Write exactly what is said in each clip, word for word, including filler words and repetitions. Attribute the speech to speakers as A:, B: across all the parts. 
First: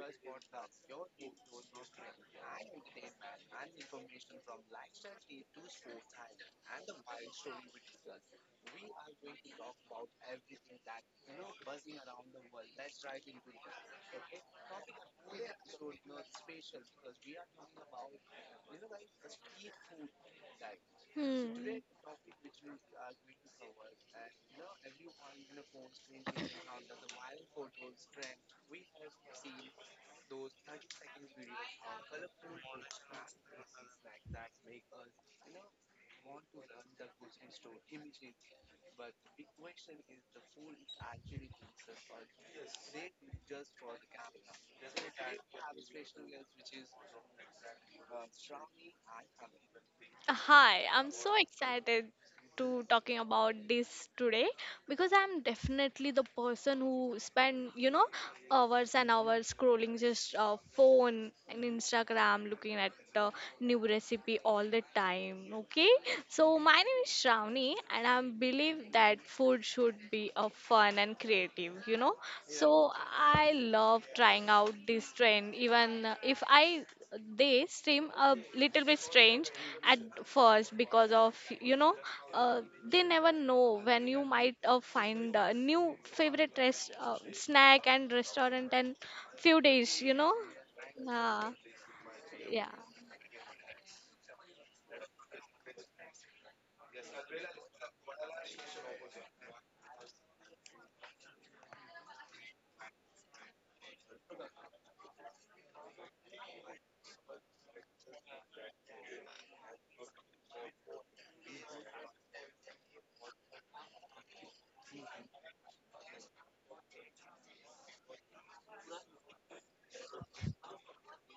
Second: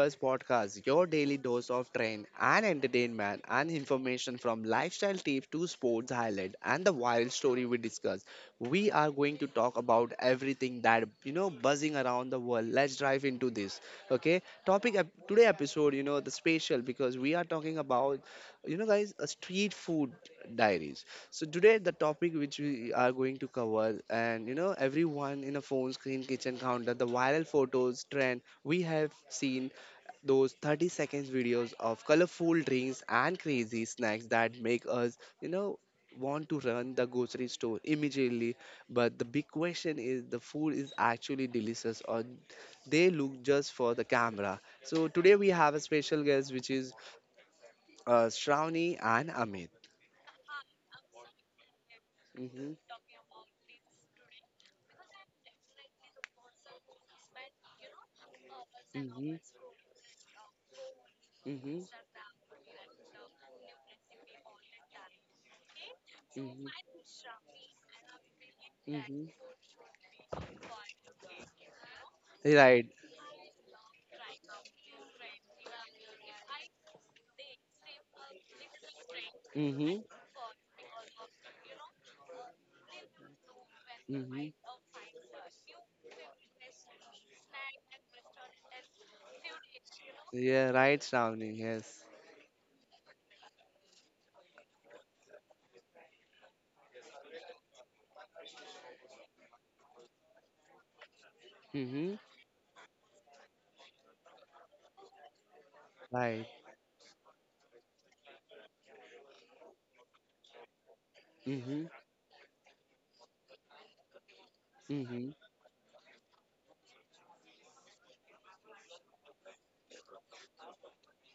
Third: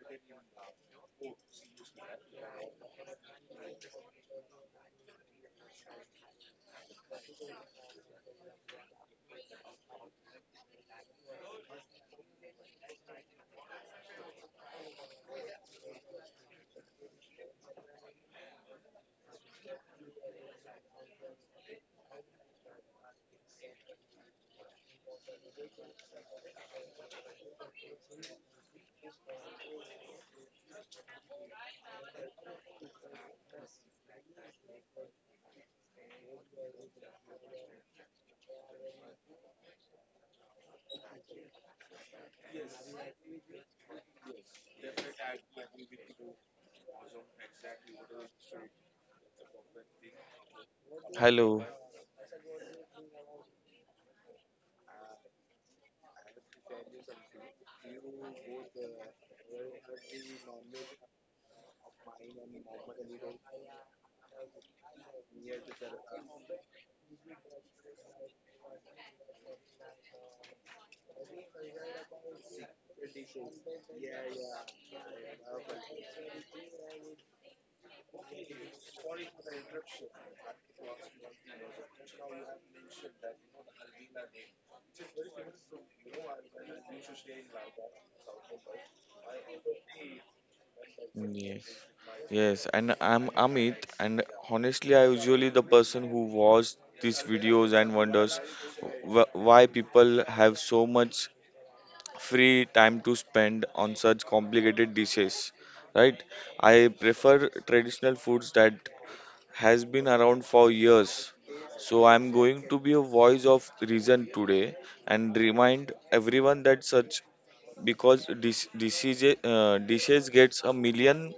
A: Buzz Podcast, your daily dose of train and entertainment and information from lifestyle tips to sports highlight and the wild story we discuss. We are going to talk about everything that you know buzzing around the world. Let's dive into this. Okay, topic ep- today episode, you know, the special because we are talking about, you know, guys, a street food diaries. So today
B: Hmm.
A: the topic which we are going to cover, and you know everyone in a phone screen kitchen counter, the viral photos trend we have seen, those thirty seconds videos of colorful drinks and crazy snacks that make us, you know, want to run the grocery store immediately. But the big question is, the food is actually delicious, or they look just for the camera? So today we have a special guest, which is uh, Shravani and Amit.
B: Hi, I'm so
C: Hello.
B: excited
A: Mm-hmm,
B: to talking about this today because I'm definitely the person who spend, you know, hours and
A: mm-hmm,
B: hours scrolling just uh, phone and
A: mm-hmm,
B: Instagram looking at uh, new recipe all the time, okay? So my
A: mm-hmm,
B: name is Shravani and I believe that
A: mm-hmm.
B: food should be a fun and creative, you know?
A: Right.
B: So I love trying out this trend even if I they seem a little bit strange at
A: Mm-hmm,
B: first because of, you know, uh, they never know when you might
A: mm-hmm.
B: uh, find a new favorite rest uh, snack and restaurant and few days, you know.
A: Yeah, right,
B: uh,
A: Shravani.
C: Yes,
A: Yes.
C: yes,
B: yeah,
C: and I'm Amit, and honestly, I usually the person who watches these videos and wonders wh- why people have so much
A: Mm-hmm.
C: free time to spend on such complicated dishes, right?
A: Right.
C: I prefer traditional foods that has been around for years.
A: Mm-hmm.
C: So I'm going to be a voice of reason today
A: Hmm.
C: and remind everyone that such because dis- disease, uh, dishes gets a million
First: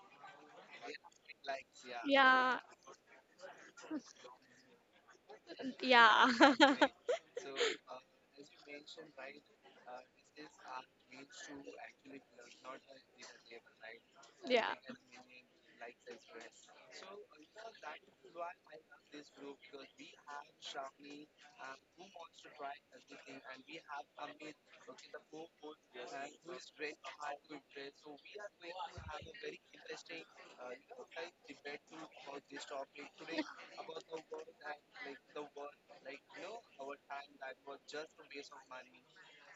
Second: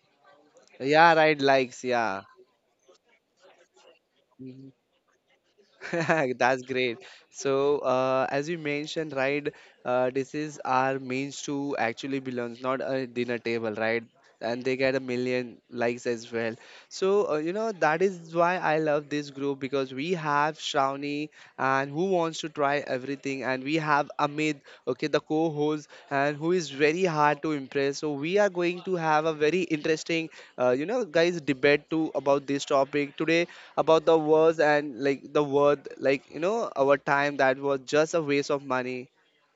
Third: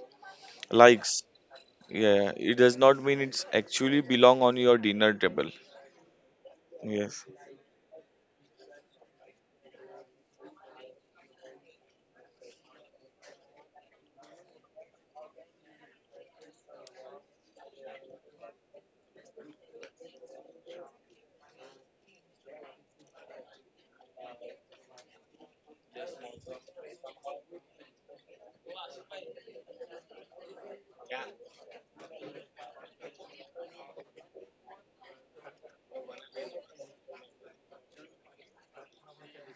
A: Yeah,
C: likes,
A: right, likes, yeah.
C: yeah, it
B: yeah,
C: does not mean it's actually belong on
A: Mhm.
C: your dinner table.
B: yeah.
A: That's
B: yeah.
A: great.
C: Yes,
A: So, uh, as you mentioned, right, uh, this is our means to actually belongs, not a dinner table, right? And
B: yeah
A: they get a million likes as well. So, uh, you know, that is why I love this group, because we have Shravani and who wants to try everything, and we have Amit, okay, the co host, and who is very hard to impress. So, we are going to have a very interesting, uh, you know, guys, debate too about this topic today about the words, and like the word like, you know, our time that was just a waste of money.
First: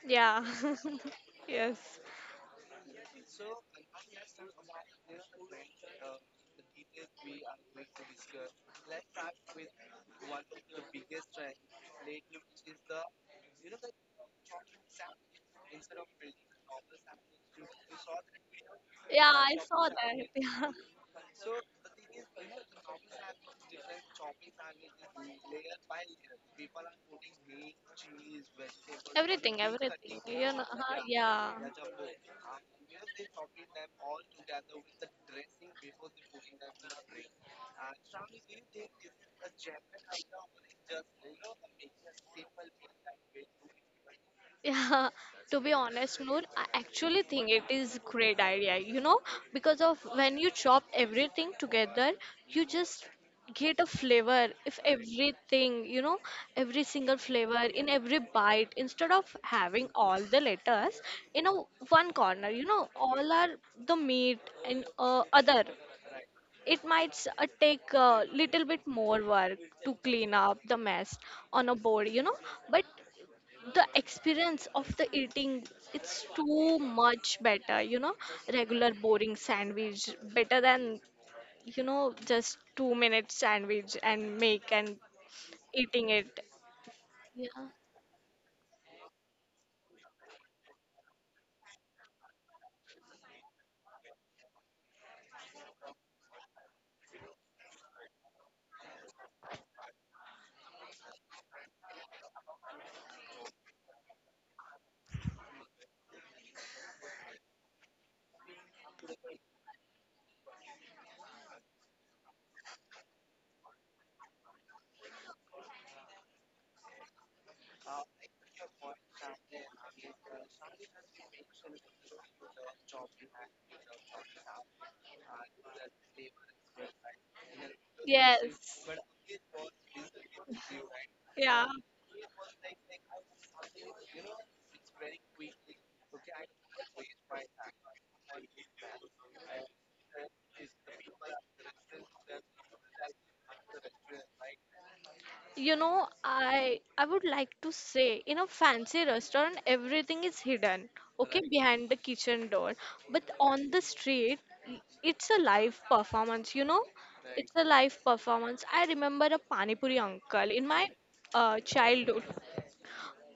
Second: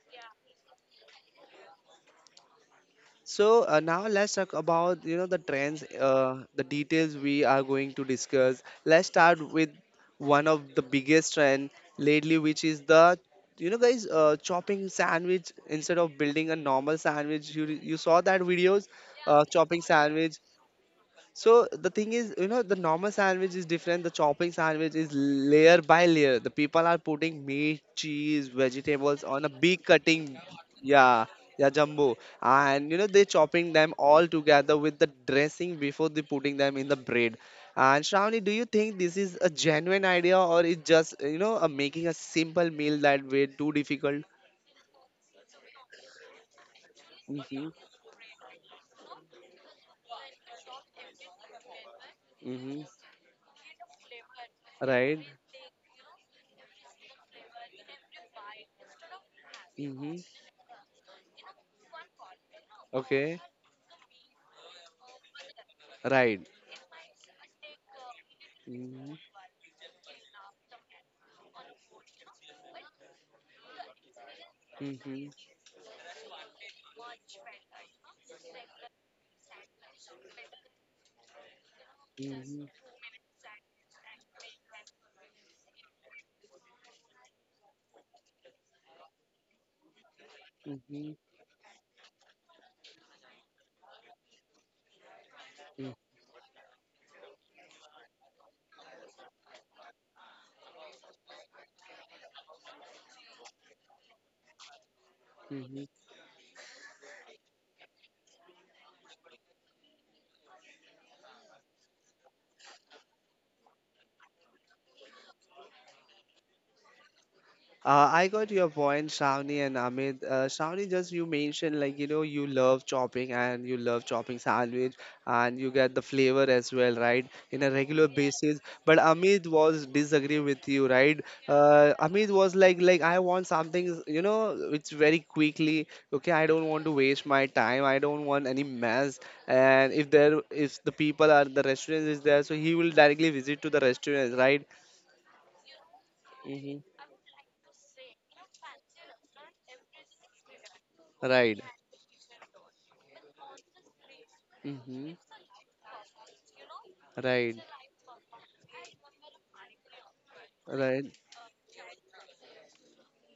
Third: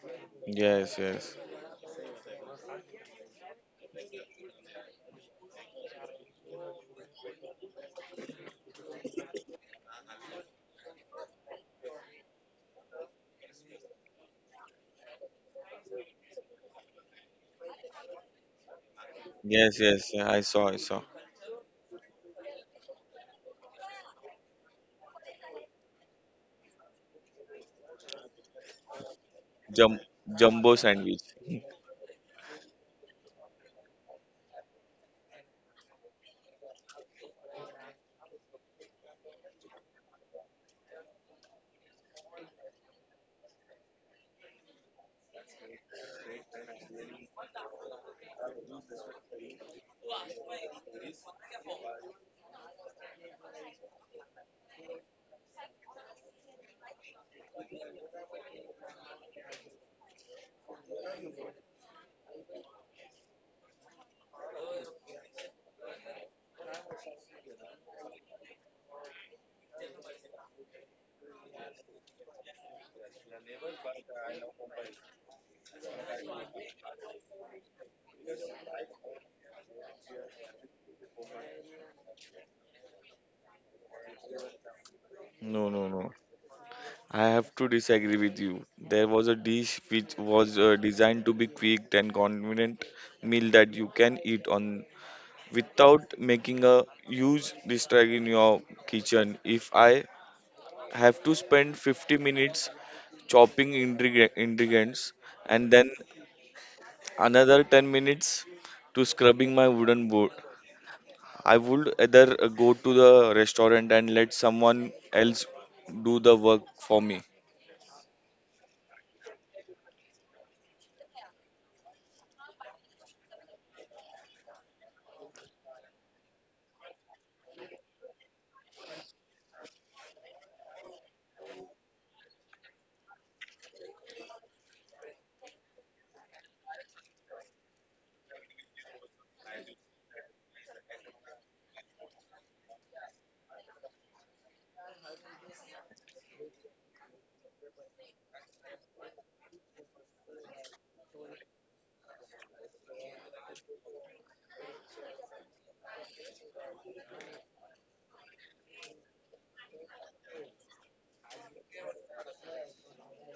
C: yes, yes,
B: yes.
A: So uh, now let's talk about, you know, the trends, uh, the details we are going to discuss. Let's start with one of the biggest trend lately, which is the, you know, guys, uh, chopping sandwich. Instead of building a normal sandwich, you, you saw that videos,
B: Yeah.
A: uh,
B: I
C: yes,
A: chopping
B: saw
C: yes, yeah,
A: sandwich.
C: i saw
B: that.
C: i saw
A: So the thing is, you know, the normal sandwich is different. The chopping sandwich is layer by layer. The people are putting meat, cheese, vegetables on a big
C: Jum-
A: cutting.
B: huh?
C: jumbo sandwich.
A: Yeah,
B: Yeah.
A: yeah, jumbo. And you know, they chopping them all together with the dressing before they putting them in the bread. And Shravani, do you think this is a genuine idea, or it's just, you know, a making a simple meal that way too difficult?
B: Yeah, to be honest, Noor, I actually think it
A: Mm-hmm.
B: is great idea, you know, because of when you chop everything together, you
A: Mm-hmm.
B: just get a flavor if
A: Right.
B: everything, you know, every single flavor in every bite instead of having
A: Mm-hmm.
B: all the letters in a one corner, you know, all
A: Okay.
B: are the meat and uh, other.
A: Right.
B: It might s- uh, take a little bit
A: Mm-hmm.
B: more work to clean up the mess on a board, you know, but the experience of the
A: Mm-hmm.
B: eating, it's too much better, you know, regular boring sandwich better than, you know, just
A: Mhm,
B: two minute sandwich and make and
C: No, no,
B: eating
C: no,
B: it.
C: I have to
B: Yeah.
C: disagree with you. There was a dish which was uh,
A: mhm,
C: designed to be quick and convenient meal that you can eat on
A: mm,
C: without making a huge distract in your kitchen. If I have to spend fifty minutes chopping ingre- ingredients and
A: mhm.
C: then another ten minutes to scrubbing my wooden board, I would either uh, go to the restaurant and let someone else do the work for me.
A: Uh, I got your point, Shravani and Amit. Uh, Shravani, just you mentioned like, you know, you love chopping and you love chopping sandwich, and you get the flavor as well, right? In a regular basis.
B: Yes.
A: But Amit was disagree with you, right?
B: Yeah.
A: Uh, Amit was like like I want something, you know, it's very quickly. Okay, I don't want to waste my time. I don't want any mess. And if there if the people are, the restaurant is there, so he will directly visit to the restaurant, right?
B: You know, I
A: Mm-hmm.
B: I would like to say in a fancy restaurant everything is hidden, okay. Right.
A: Right.
B: Behind the kitchen door. But on the street, i-
A: Hmm.
B: it's a live performance, you know? It's
A: Right.
B: a live performance. I remember a Pani Puri uncle in my
A: Right.
B: uh, childhood,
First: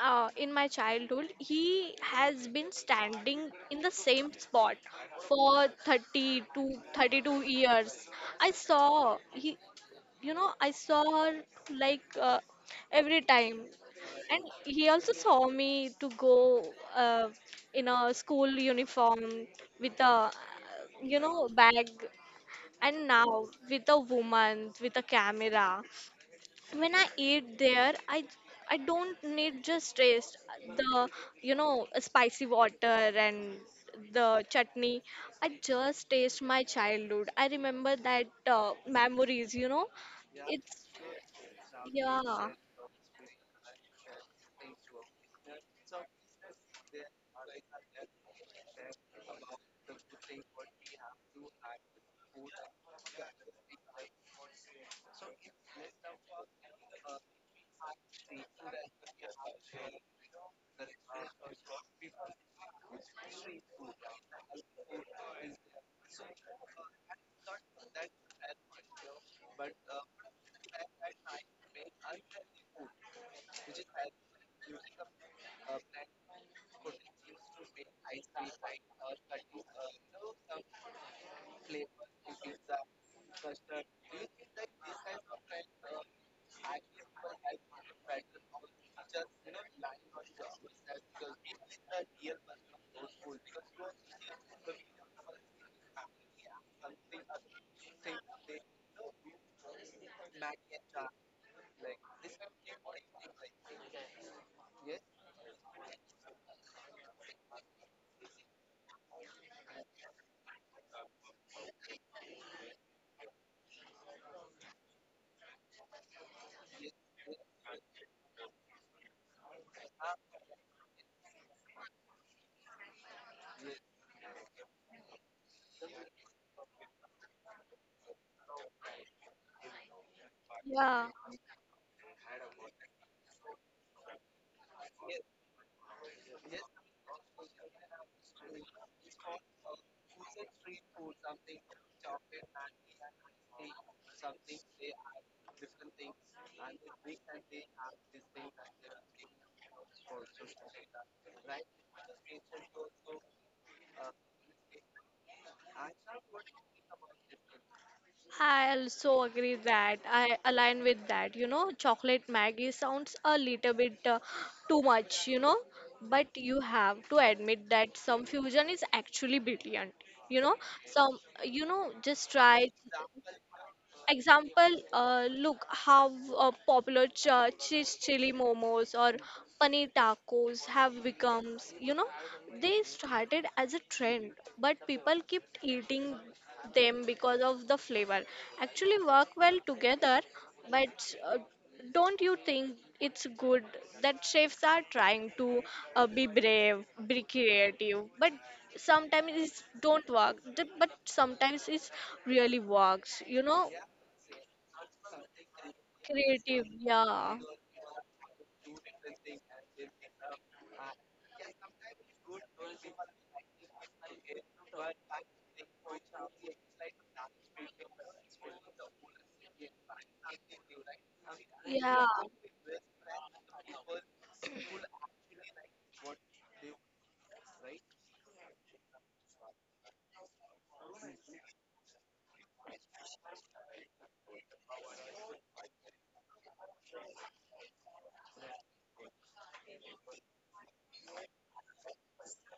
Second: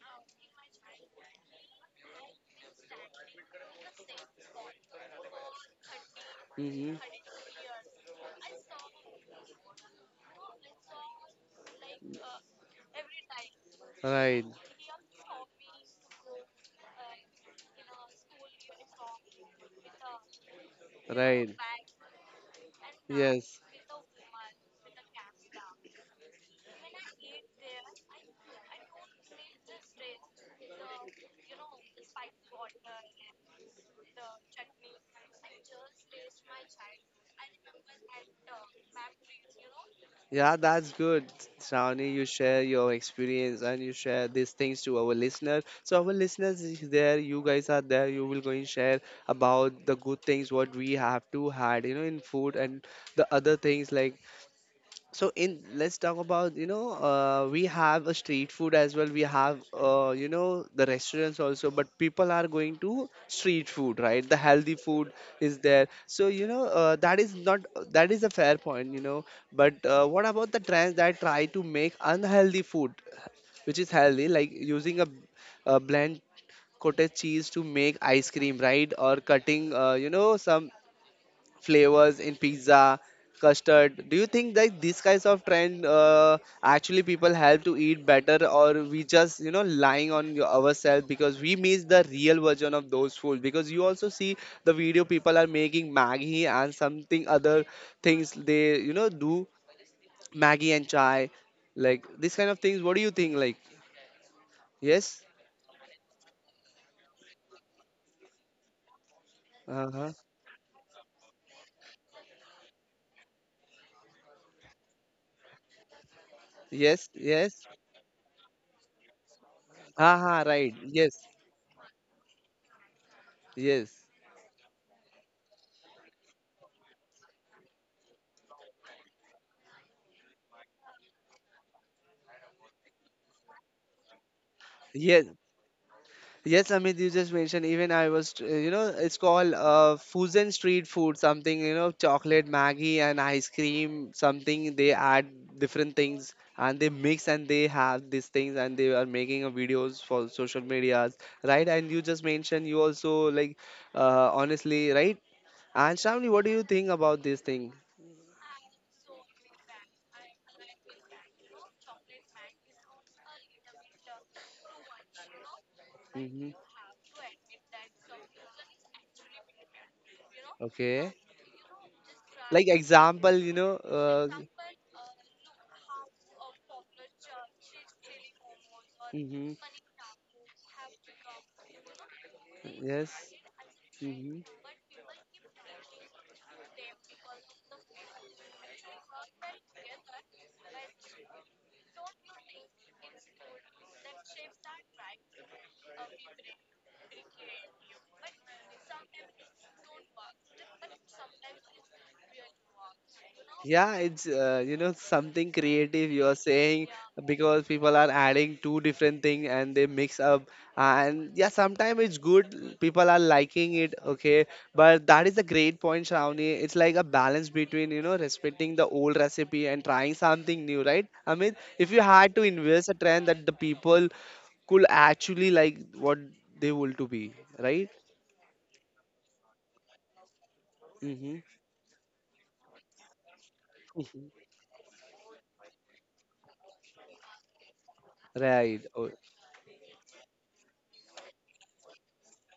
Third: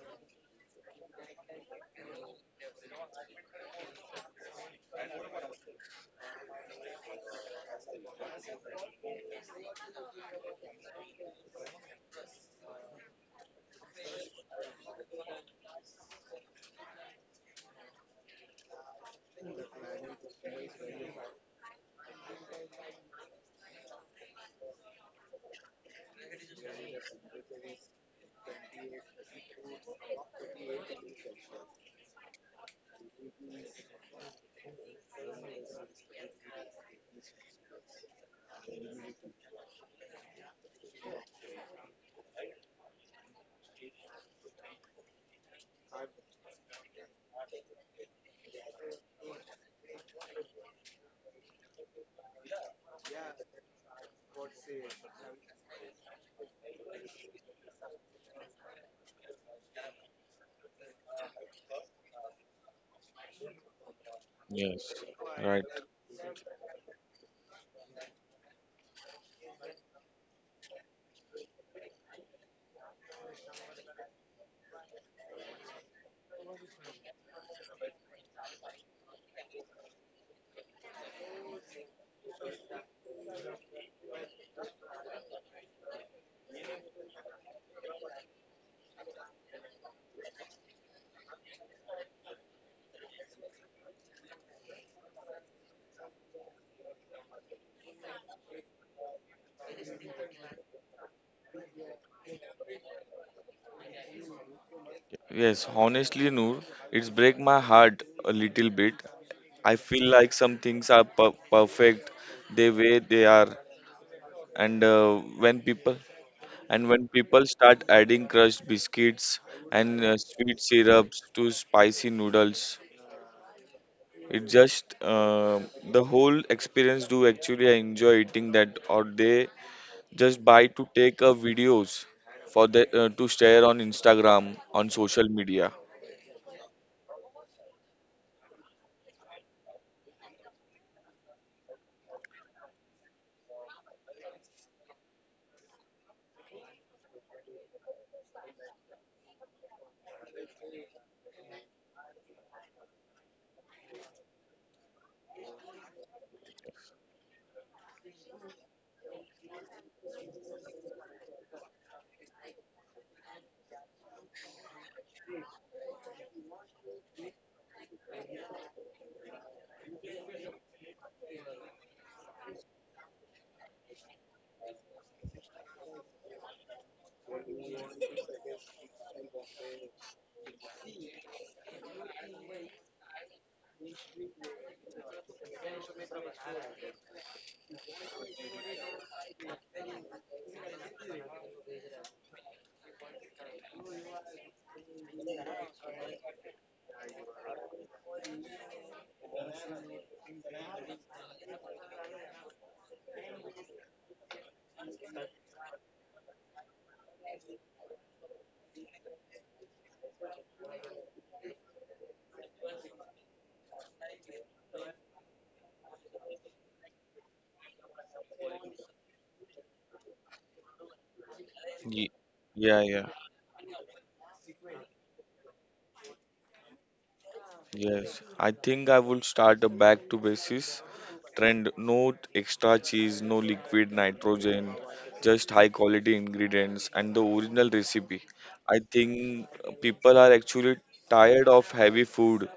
B: uh, in my childhood, he has been standing in the same spot for thirty to
A: Hmm.
B: thirty-two years. I saw he, you know, I saw her, like, uh, every time, and
A: Right.
B: he also saw me to go uh, in a school uniform with a, you know,
A: Right.
B: bag, and now
A: Yes.
B: with a woman with a camera. When I eat there, I I don't need just taste the, you know, spicy water and the chutney. I just taste my childhood. I remember that uh, memories. You know,
A: Yeah,
B: it's,
A: that's good, Shravani. You
B: yeah,
A: share your experience, and you share these things to our listeners. So our listeners is there, you guys are there, you will go and share about the good things what we have to had, you know, in food and the other things like. So in, let's talk about, you know, uh, we have a street food as well, we have, uh, you know, the restaurants also, but people are going to street food, right? The healthy
C: Yes,
A: food is
C: right.
A: there. So you know, uh, that is not, that is a fair point, you know. But uh, what about the trends that try to make unhealthy food which is healthy, like using a, a blend cottage cheese to make ice cream, right? Or cutting, uh, you know, some flavors in pizza, custard. Do you think that these kinds of trend, uh, actually people help to eat better, or we just, you know, lying on your- ourselves because we miss the real version of those foods? Because you also see the video people are making Maggie and something other things, they you know do Maggie and chai, like this kind of things. What do you think? Like yes,
C: Yes, honestly, Noor, it's break my heart a little bit. I
A: uh
C: feel
A: huh,
C: like some things are per perfect the way they are, and uh, when people and
A: yes,
C: when people
A: yes,
C: start adding crushed biscuits and uh,
A: ah
C: sweet
A: right, yes,
C: syrups to spicy noodles.
A: yes.
C: It just uh, the whole experience. Do actually I enjoy eating that, or they just buy to
B: yeah.
C: take uh, videos for the uh, to share on Instagram on
A: Yes,
C: social media.
A: yes, Amit, you just mentioned, even I was, tr- you know, it's called uh, fusion street food, something, you know, chocolate, Maggie and ice cream, something they add different things and they mix and they have these things, and they are making a videos for social medias, right? And you just mentioned you also like, uh, honestly, right? And Shravani, what do you think about this thing?
B: I also agree that I align with that. You know, chocolate Maggie sounds a little bit uh, too much, you know, but
A: Hmm.
B: you have to admit that some fusion is actually brilliant. You know,
A: Okay.
B: some, you know, just
A: Like
B: try.
A: example, you know, uh,
B: Example, uh, look how uh, popular ch- cheese chili momos or
A: hmm.
B: paneer tacos have become. You know, they
A: Yes.
B: started as a trend,
A: Hmm.
B: but people kept eating them because of the flavor. Actually, work well together, but uh, don't you think it's good that chefs are trying to uh, be brave, be creative, but sometimes it don't work. The- But sometimes it really works. You know,
A: Yeah, it's, uh, you know, something creative you are
B: creative,
A: saying,
B: yeah.
A: because people are adding two different thing and they mix up, and yeah, sometimes it's good, people are liking it, okay. But that is a great point, Shravani. It's like a balance between, you know, respecting the old recipe and trying something new, right? I mean, if you
B: Yeah.
C: Ye-
A: had to
C: Yeah,
A: invest a
C: yeah,
A: trend that the people could actually like, what they want to be, right?
C: yes. I think I will start a back to basis
A: Mm-hmm.
C: trend. No extra cheese, no liquid nitrogen, just high quality ingredients and the original recipe. I
A: Right, oh.
C: think people are actually tired of heavy food,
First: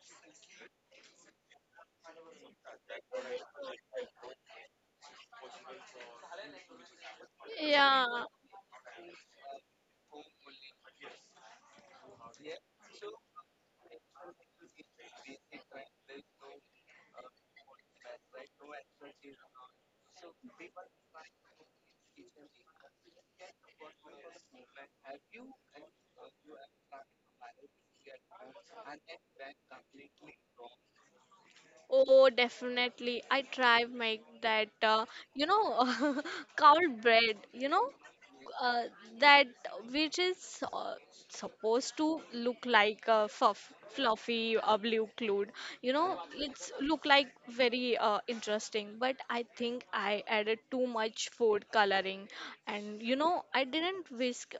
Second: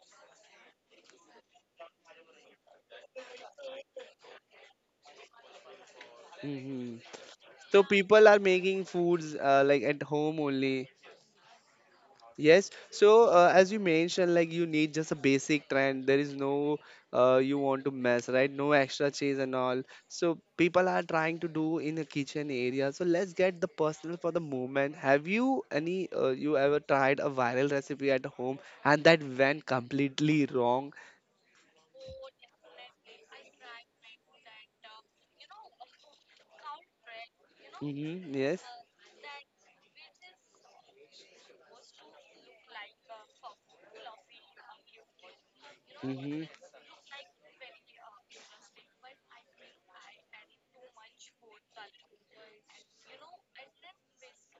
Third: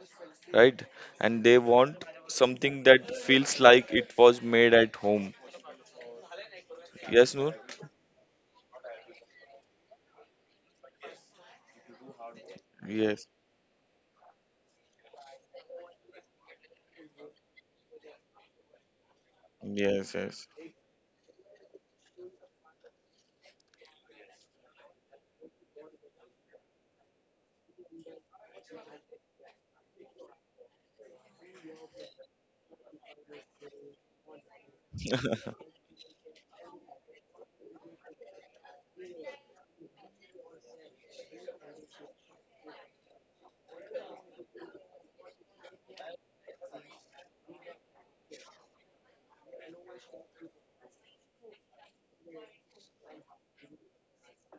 C: right? And they want something that feels like it was made at home.
A: Mm-hmm.
C: Yes, Noor?
A: So
B: yeah.
A: people are making foods uh, like at home only. Yes.
C: Yes,
A: So uh, as you mentioned, like you need just a basic trend. There is no uh, you want to mess, right? No extra cheese and all.
C: yes,
A: So
C: yes.
A: people are trying to do in the kitchen area. So let's get the personal for the moment. Have you any uh, you ever tried a viral recipe at home, and that went completely wrong?
B: Oh, definitely. I try make that, uh, you know, cow bread, you know,
A: Mm-hmm. Yes.
B: uh, that which is uh, supposed to look like a fuff, fluffy uh, blue cloud. You know,
A: Mm-hmm.
B: it's look like very uh, interesting, but I think I added too much food coloring, and you know, I didn't whisk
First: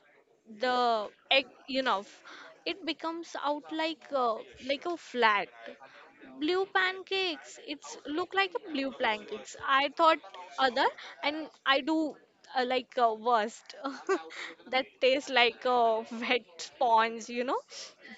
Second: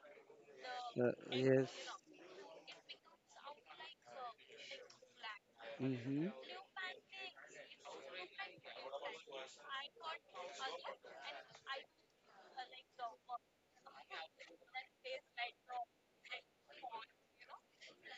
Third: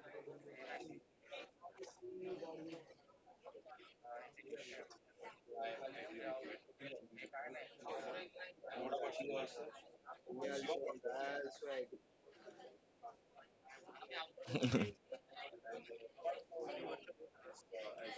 B: the
A: Uh,
B: egg
A: yes.
B: enough. It becomes out like, uh, like a flat
A: Mhm.
B: blue pancakes, it's look like a blue pancakes I thought other, and I do uh, like uh, worst that tastes like a wet sponge, you know,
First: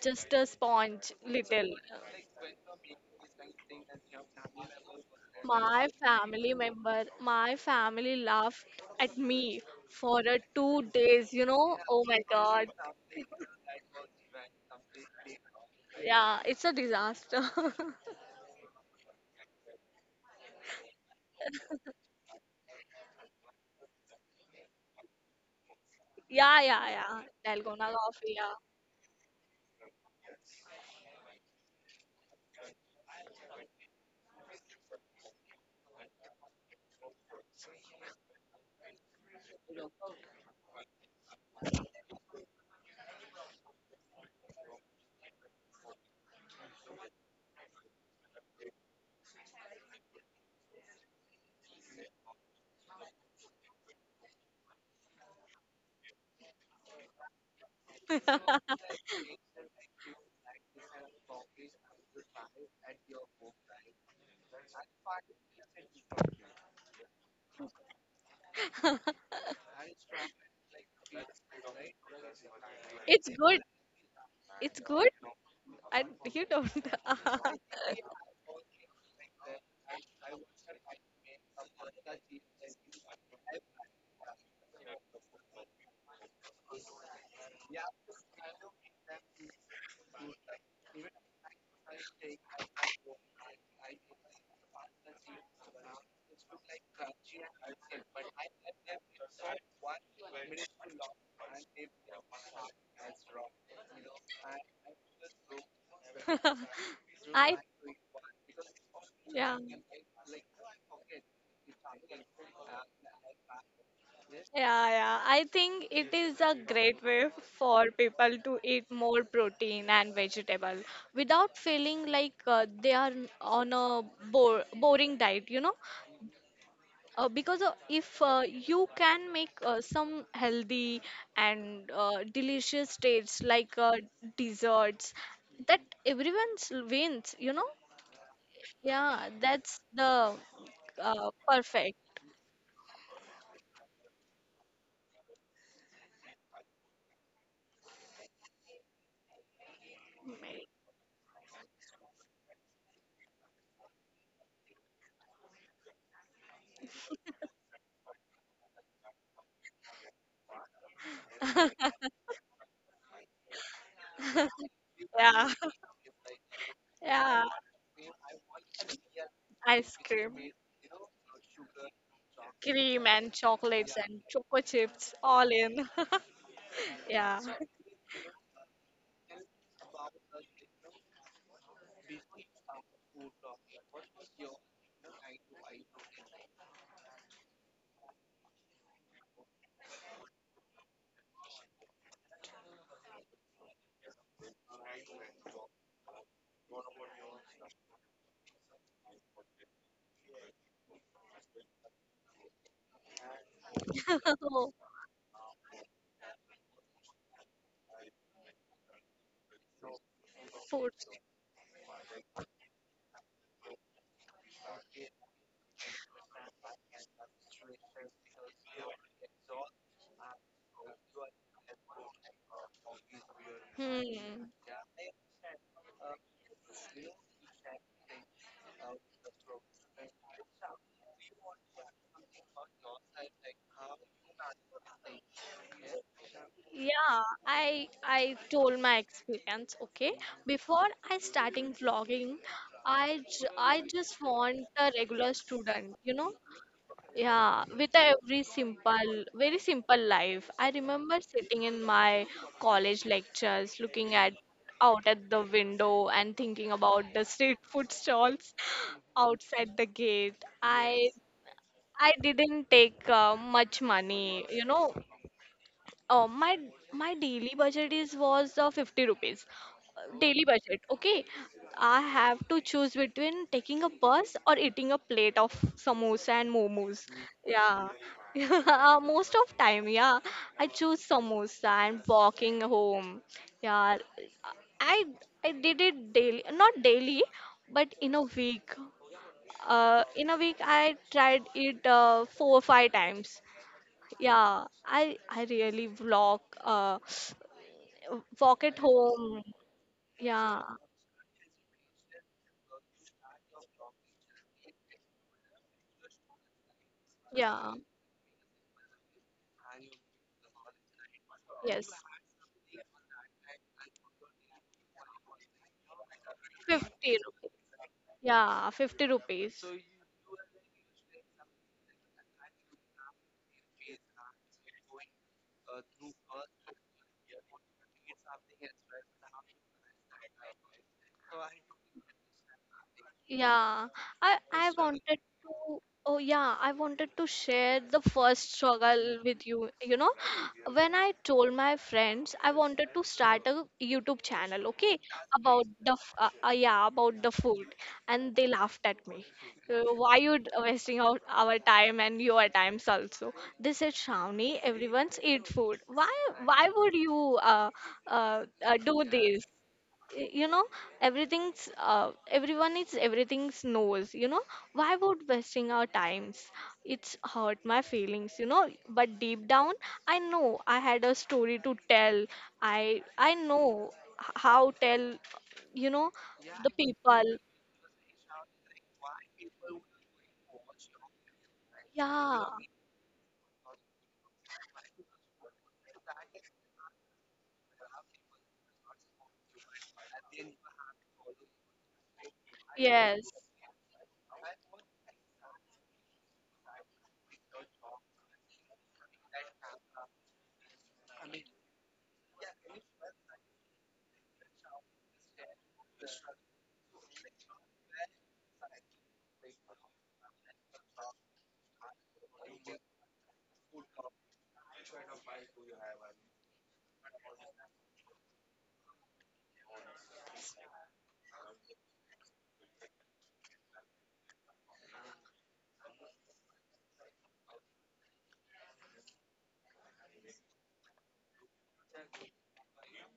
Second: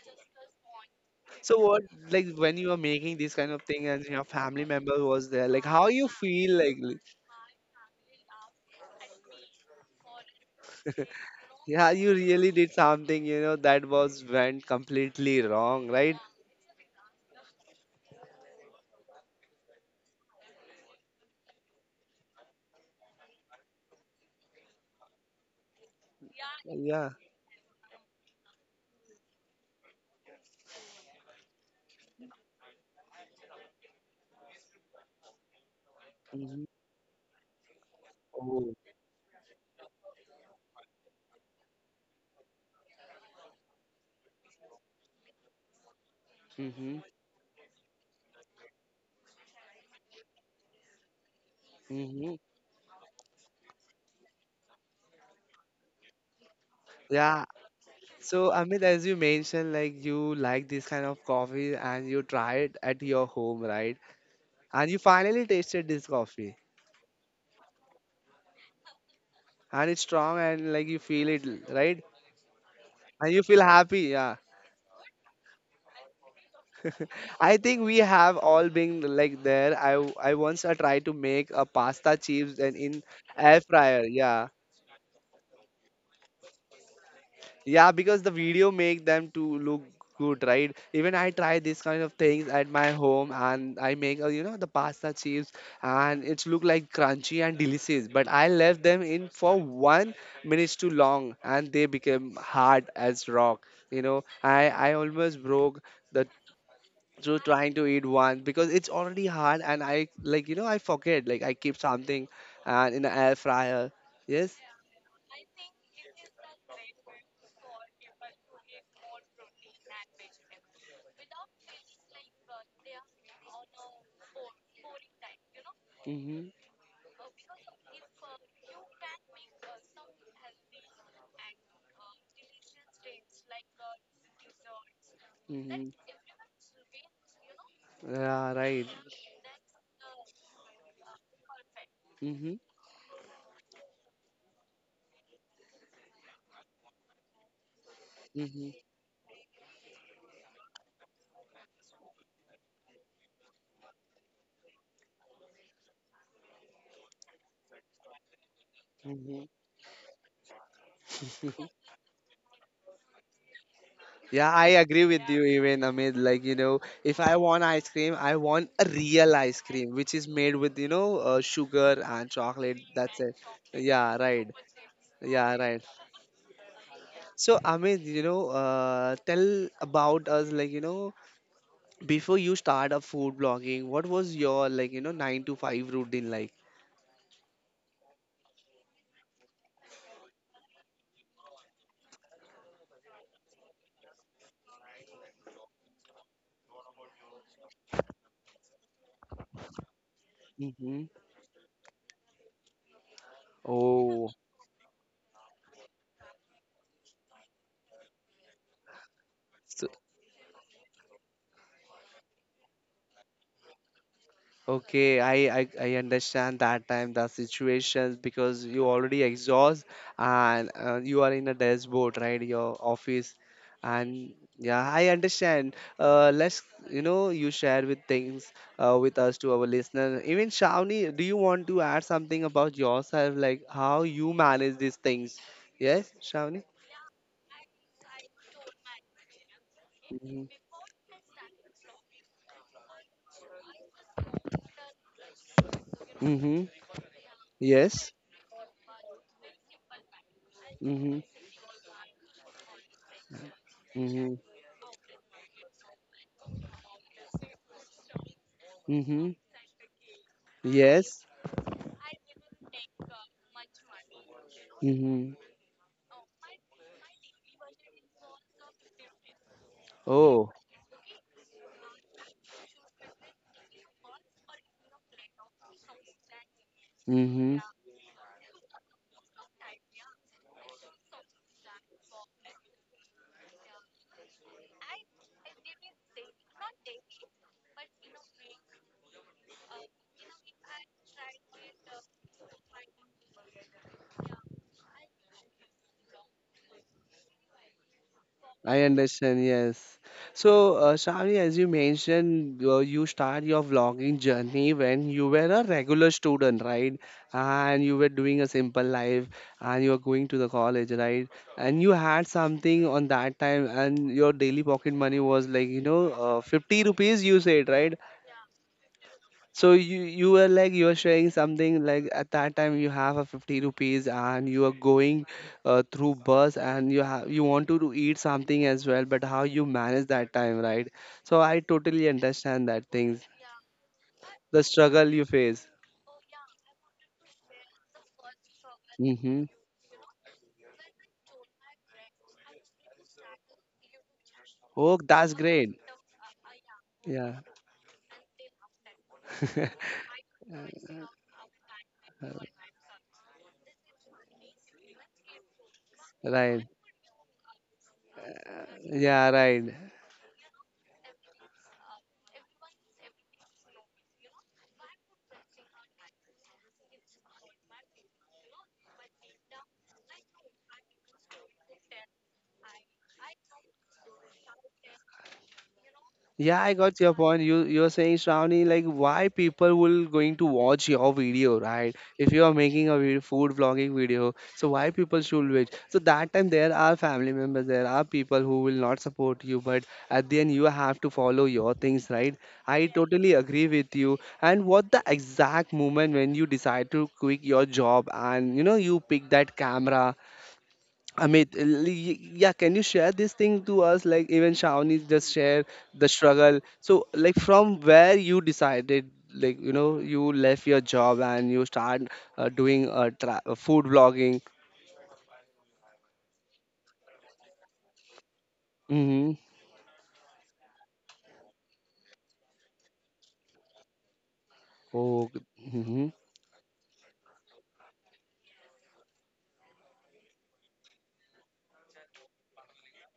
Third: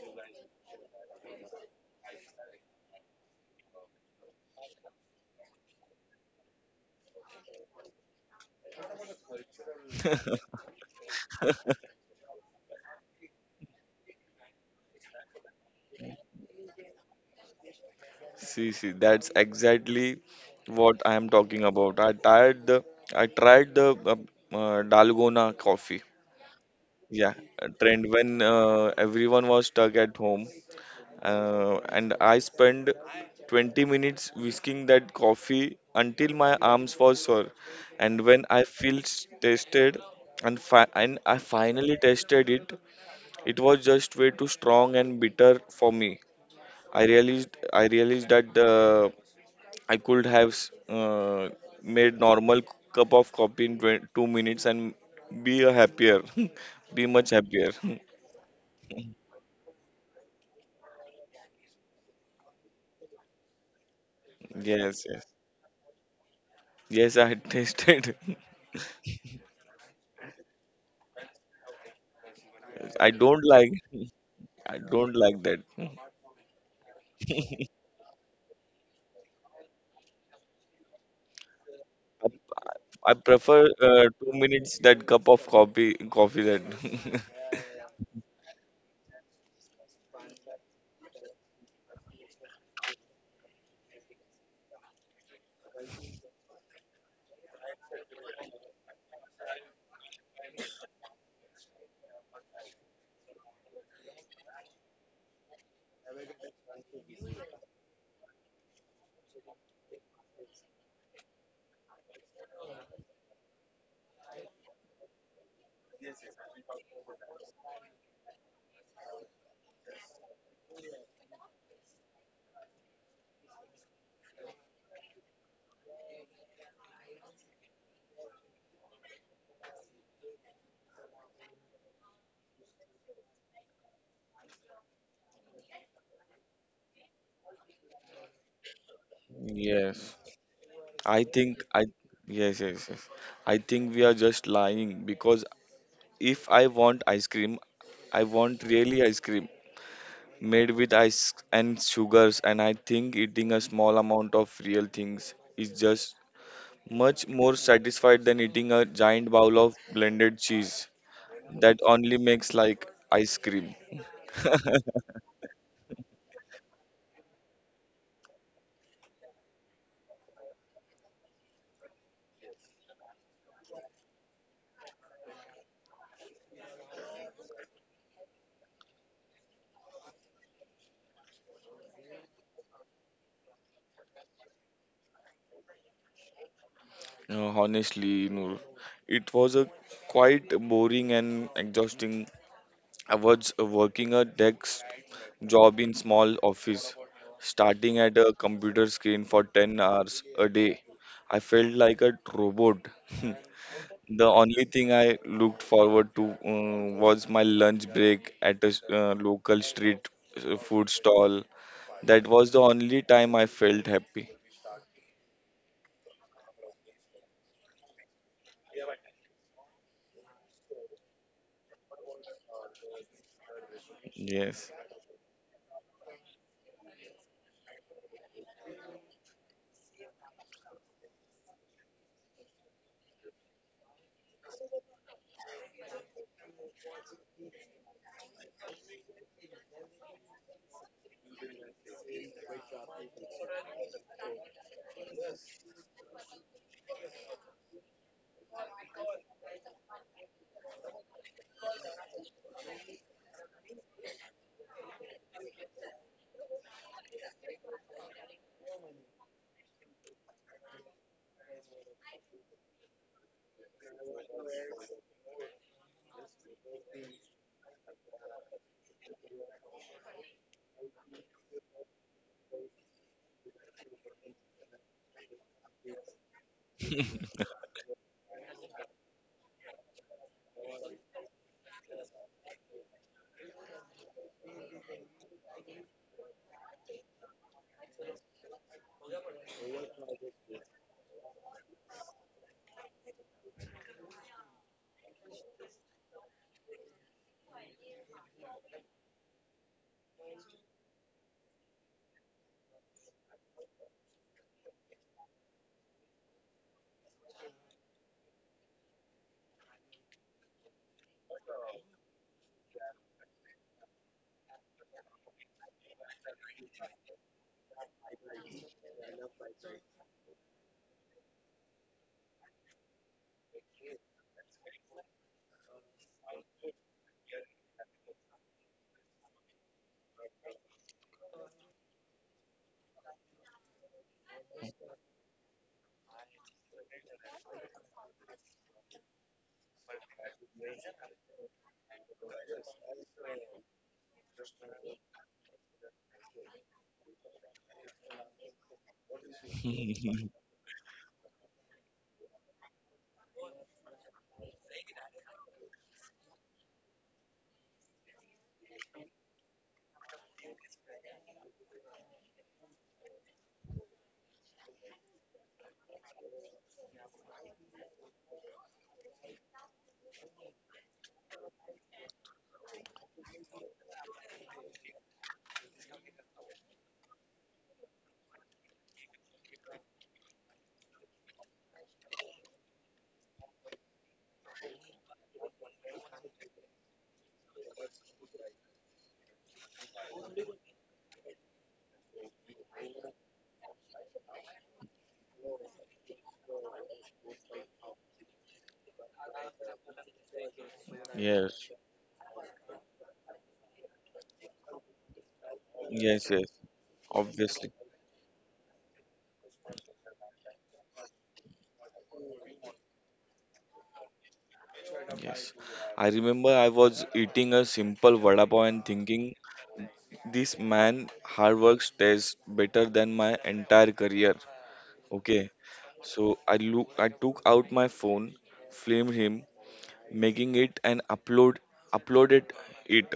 B: just a sponge
A: So
B: little.
A: what, like when you were making this kind of thing and your family member was there, like
B: My
A: how you
B: family
A: feel like, li-.
B: member, my family laughed at me for a two days, you know.
A: Yeah,
B: Oh
A: you
B: my
A: really
B: god.
A: did something, you know, that was went completely wrong, right?
B: Yeah, it's a disaster.
C: See, see, that's exactly what I am talking about. I tried the I tried the uh, uh, Dalgona coffee.
B: yeah, yeah,
A: Yeah.
B: yeah.
C: Yeah, a
B: Dalgona
C: trend
B: coffee,
C: when
B: yeah.
C: uh, everyone was stuck at home, uh, and I spent twenty minutes whisking that coffee until my
A: Hmm.
C: arms were sore. And when I
A: Oh.
C: feel s- tested, and fi- and I finally tested it, it was just way too strong and bitter for me.
A: Hmm.
C: I realized I realized that uh, I could have s- uh, made
A: Hmm.
C: normal cup of coffee in twenty two minutes and be a happier, be much
A: Yeah.
C: happier.
A: So Amit, as you mentioned, like you like this kind of coffee and you try it at your home, right? And you
C: Yes, yes,
A: finally tasted this coffee,
C: yes. I tasted.
A: and it's strong, and like you feel it, right?
C: I
B: It's
A: And you
C: don't
A: feel
B: good.
C: like
A: happy, yeah.
C: I
B: It's good.
C: don't like that.
B: I, you don't.
A: I
C: I
A: think we have all been like there. I w- I once I tried to make a pasta chips and in
C: I
A: air
C: prefer uh,
A: fryer.
C: two
A: Yeah,
C: minutes that cup of coffee coffee that.
A: yeah, because the video make them to look good, right? Even I try this kind of things at my home and I make, uh, you know, the pasta chips, and it's look like crunchy and delicious. But I left them in for one minutes too long and they became hard as rock. You know, I I almost broke the, so
B: I,
A: trying to eat one because it's already
B: yeah.
A: hard, and I like, you know, I forget like I keep something and in the air fryer. Yes.
B: Yeah, yeah. I think it is a great way for people to eat more protein and vegetable without feeling like uh, they are on a bo boring diet, you know?
A: Hmm.
B: Uh, because uh, if uh, you can make uh, some healthy and uh, delicious tastes like uh, desserts, that
A: Hmm.
B: everyone's wins, you know.
A: Yeah, right.
B: Yeah, that's
C: Yes.
B: the
C: I
B: uh,
C: think I
B: perfect.
A: Hmm.
C: Yes, yes, yes. I think we are just lying, because if I want ice cream, I want
A: Hmm.
C: really ice cream made with ice and sugars, and I think eating a small amount of real things is just much more satisfied than eating a giant
A: Hmm.
C: bowl of blended cheese that only makes like ice cream.
A: Yeah, I agree with you,
B: yeah.
A: even Amit, like, you know, if I
B: Yeah.
A: want ice cream, I want a real ice cream
B: Ice
A: which is
B: cream,
A: made with, you know, uh, sugar and chocolate,
B: cream
A: that's
B: and
A: it.
B: chocolates
A: Yeah,
B: and
A: right.
B: choco chips all
A: Yeah, right.
B: in. yeah.
A: So Amit, you know, uh, tell about us like, you know, before you start up food blogging, what was your like, you know, nine to five routine like?
C: Uh, honestly, Noor, it was a quite boring and exhausting. I was working a desk job in small office, starting at a computer screen for ten hours a day.
A: Mm-hmm.
C: I felt like a robot. The
A: Oh,
C: only thing I looked forward to um, was my lunch break at a s- uh, local
A: so,
C: street uh, food
B: food.
C: stall. That was the only time I felt happy.
A: okay. I, I I understand that time the situations because you already exhaust, and uh, you are in a dashboard, right? Your office, and
B: Hmm.
C: Yes.
A: yeah, I understand. Uh, let's, you know, you share with things, uh, with us to our listener. Even Shawnee, do you want to add something about yourself, like how you manage these things? Yes, Shawnee.
B: Yeah, I I told my experience, okay? Before I starting vlogging, I j I just want a regular student, you know?
A: Mm-hmm.
B: Yeah, with a
A: Yes.
B: every simple, very simple life. I
A: Mm-hmm.
B: remember sitting in my college lectures, looking at
A: Mm-hmm.
B: out at the window and thinking about the street food stalls
A: Mm-hmm.
B: outside the gate. I
A: Yes.
B: I didn't take uh, much money, you know,
A: Mm-hmm.
B: uh, my my daily budget is was uh, fifty rupees. Uh, daily
A: Oh.
B: budget, okay. I have to choose between taking a bus or eating a plate of samosa and momos.
A: Mm-hmm.
B: Yeah. Uh, most of time, yeah, I choose samosa and walking home. Yeah. I i did it daily, not daily, but in a week, uh, in a week I tried it uh, four or five times. Yeah. I i really vlog, uh, uh, walk at
A: I understand.
B: home.
A: Yes.
B: Yeah,
A: So, uh, Shravani, as you mentioned, uh, you start your vlogging journey when you were a regular student, right?
B: yeah,
A: And you were doing a simple life, and you were going to the college, right? And
B: yes.
A: you had something on that time, and your daily pocket money was like, you know, uh, fifty
B: fifty.
A: rupees, you
B: ru-
A: said, right?
B: Yeah, fifty rupees.
A: So you you were like you were sharing something, like at that time you have a fifty rupees and you are going uh, through bus, and you have you want to do- eat something as well, but how you manage that time, right? So I totally understand that things,
B: Yeah, I
A: the
B: I
A: struggle
B: wanted
A: you face.
B: to, oh yeah, I wanted to share the first struggle
A: Mm-hmm.
B: with you. You know, when I told my friends I wanted to start a YouTube channel, okay,
A: Oh, that's
B: about
A: great.
B: the f- uh, uh, yeah, about the
A: Yeah.
B: food, and they laughed at me. Uh, Why
C: Yes.
B: you d- wasting out our time and your times also? They said, Shravani, everyone's eat food. Why why
A: Right.
B: would you uh, uh, uh do
A: Yeah,
B: this?
A: right.
B: Y- you know, everything's, uh, everyone is, everything's knows, you know, why would wasting our times. It's hurt my feelings, you know, but deep down I know I had a story to tell. I i know, h- how tell, you know,
A: Yeah,
B: the
A: I got your
B: people.
A: point. You, you're saying, Shravani, like why people will going to watch your video, right? If you
B: Yeah.
A: are making a video, food vlogging video, so why people should watch? So that time there are family members, there are people who will not support you, but at the end you have to follow your things, right? I
B: Yes.
A: totally agree with you. And what the exact moment when you decide to quit your job and you know you pick that camera, Amit, l- y- yeah, can you share this thing to us? Like even Shawnee just share the
C: Yes, yes.
A: struggle. So like
C: Obviously.
A: from where you decided, like you know, you left your job and you start uh, doing uh, tra- uh, food blogging.
C: Yes. I remember I was eating a simple vada pav and thinking,
A: Mm-hmm.
C: this man hard work tastes better than my entire career.
A: Oh,
C: Okay.
A: mm-hmm.
C: So I look I took out my phone, filmed him, making it, and upload uploaded it.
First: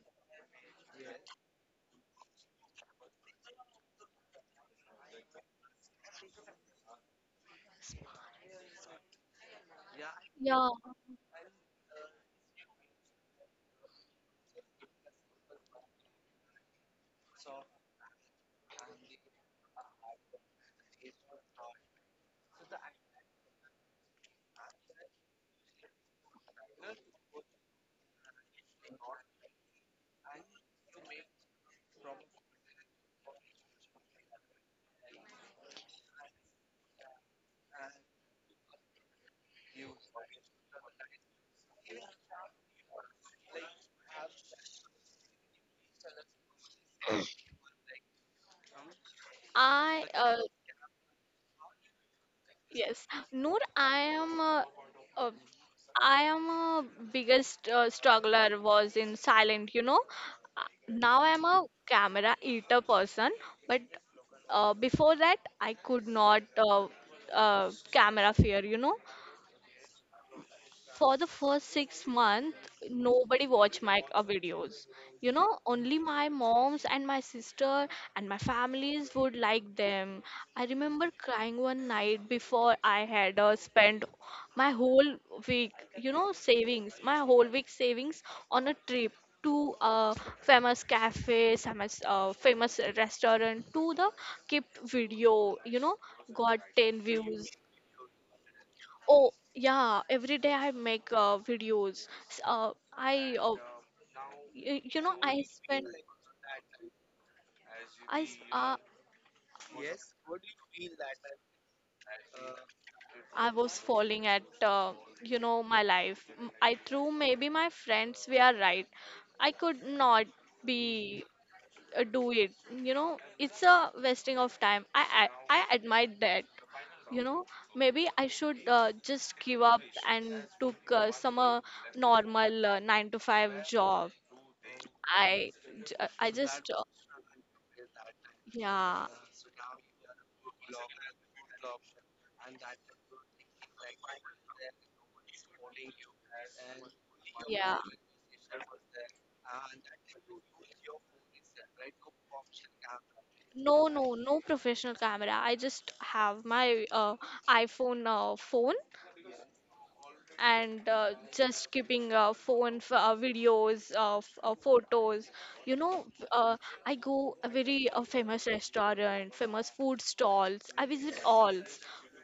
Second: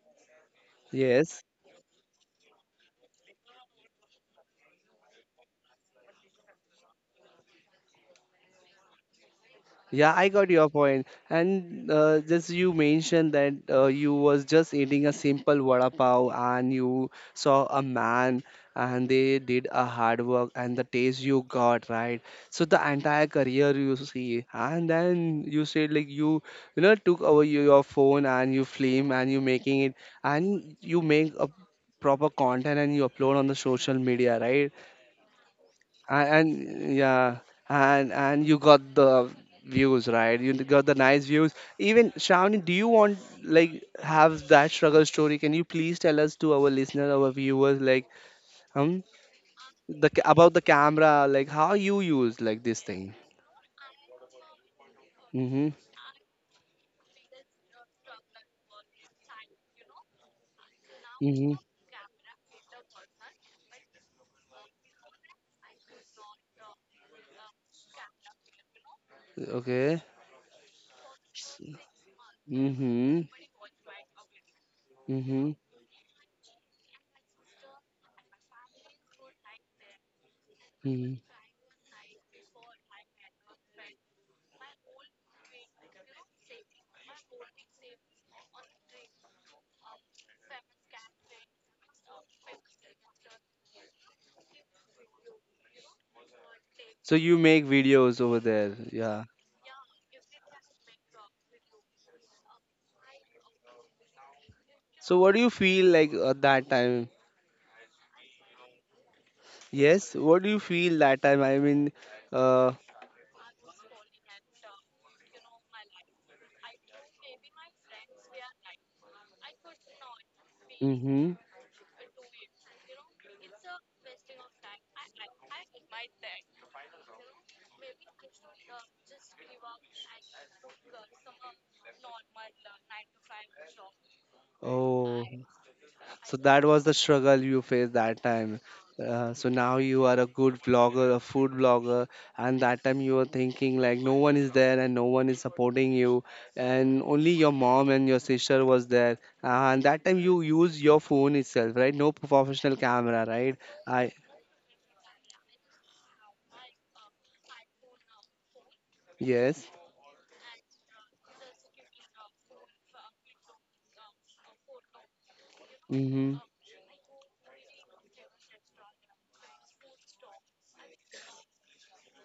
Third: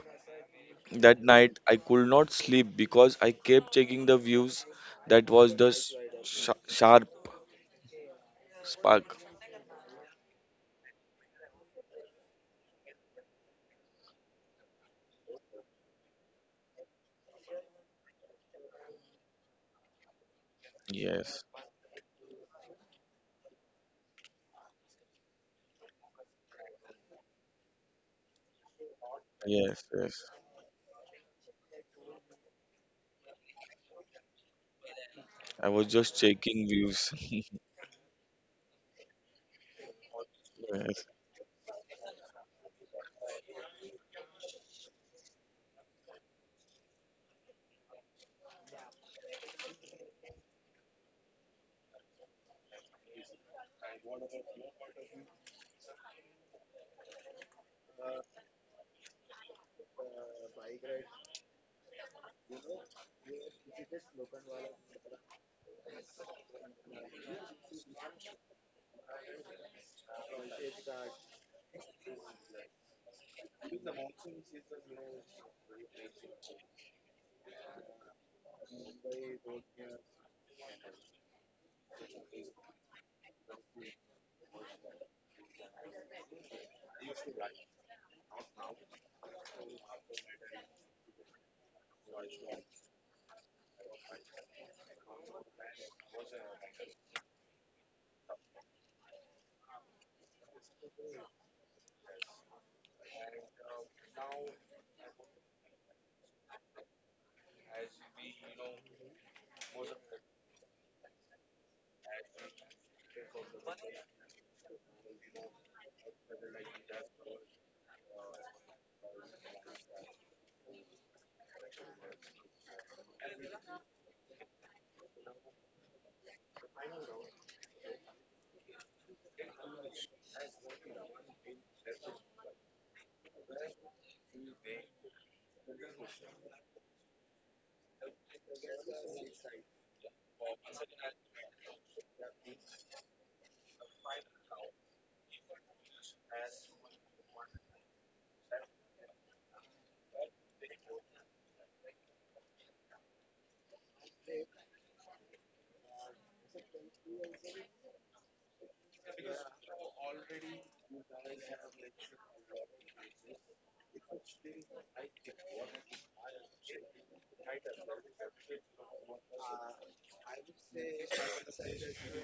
C: That
A: Yes.
C: night I could not sleep because I kept checking the views. That was the s- sh- sharp spark.
A: Yeah, I got
B: Yeah.
A: your point. And uh, just you mentioned that uh, you was just eating a simple vada pav and you saw a man and they did a hard work and the taste you
C: Yes.
A: got, right? So the entire career you see. And then you said like you, you know, took over your your phone and you film and you making
C: Yes,
A: it
C: yes.
A: and you make a proper content and you upload on the social media, right?
C: I was just
A: and,
C: checking
A: and
C: views.
A: yeah, and and you got the views, right? You got the
C: Yes.
A: nice views. Even Shravani, do you want like have that struggle story? Can you please tell us to our listener, our viewers, like um
B: I
A: the ca-
B: uh,
A: about the camera, like how you use like this
B: Yes,
A: thing.
B: Noor, I am a, a
A: Mm-hmm.
B: I am a biggest uh, struggler was in silent, you know. Uh, Now I am
A: Mm-hmm.
B: a camera eater person, but uh, before that I could not uh, uh, camera fear, you know,
A: Okay.
B: for the first six months,
A: Mm-hmm.
B: nobody watched my uh, videos. You
A: Mm-hmm.
B: know, only my moms and my sister and my families would like them. I remember
A: Mm-hmm.
B: crying one night before I had uh, spent my whole week, you know, savings, my whole week savings on a trip to a famous cafe, famous, uh, famous restaurant, to the kept video, you know, got ten
A: So you
B: views.
A: make videos over there, yeah?
B: Oh, yeah, every day I make uh, videos. S- Uh, I, uh, y- you know,
A: So what do
B: I
A: you feel
B: spent,
A: like at that time?
B: I, s- uh,
A: Yes, what do you feel that time, I mean, uh
B: I was falling at, uh, you know, my life. M- I threw maybe my friends were right. I could not be
A: mm.
B: uh, do it. You know, it's a wasting of time. I, I, I admire that. You know, maybe I should uh, just give up and took uh, some uh, normal uh, nine to five job.
A: Oh,
B: I, j- uh, I
A: so that
B: just
A: was
B: uh,
A: the struggle you faced that time.
B: Yeah.
A: Uh, so now you are a good vlogger, a food blogger, and that time you were thinking like no one is there and no one is supporting you, and only your
B: Yeah.
A: mom and your sister was there. Uh, and that time you use your phone itself, right? No professional camera, right?
B: No,
A: I
B: no, no professional camera. I just have my uh, iPhone uh, phone
A: yes.
B: and uh, just keeping uh, phone f- uh, videos of uh, photos, you know.
A: Mm-hmm.
B: uh, I go a very uh, famous restaurant, famous food stalls, I visit all,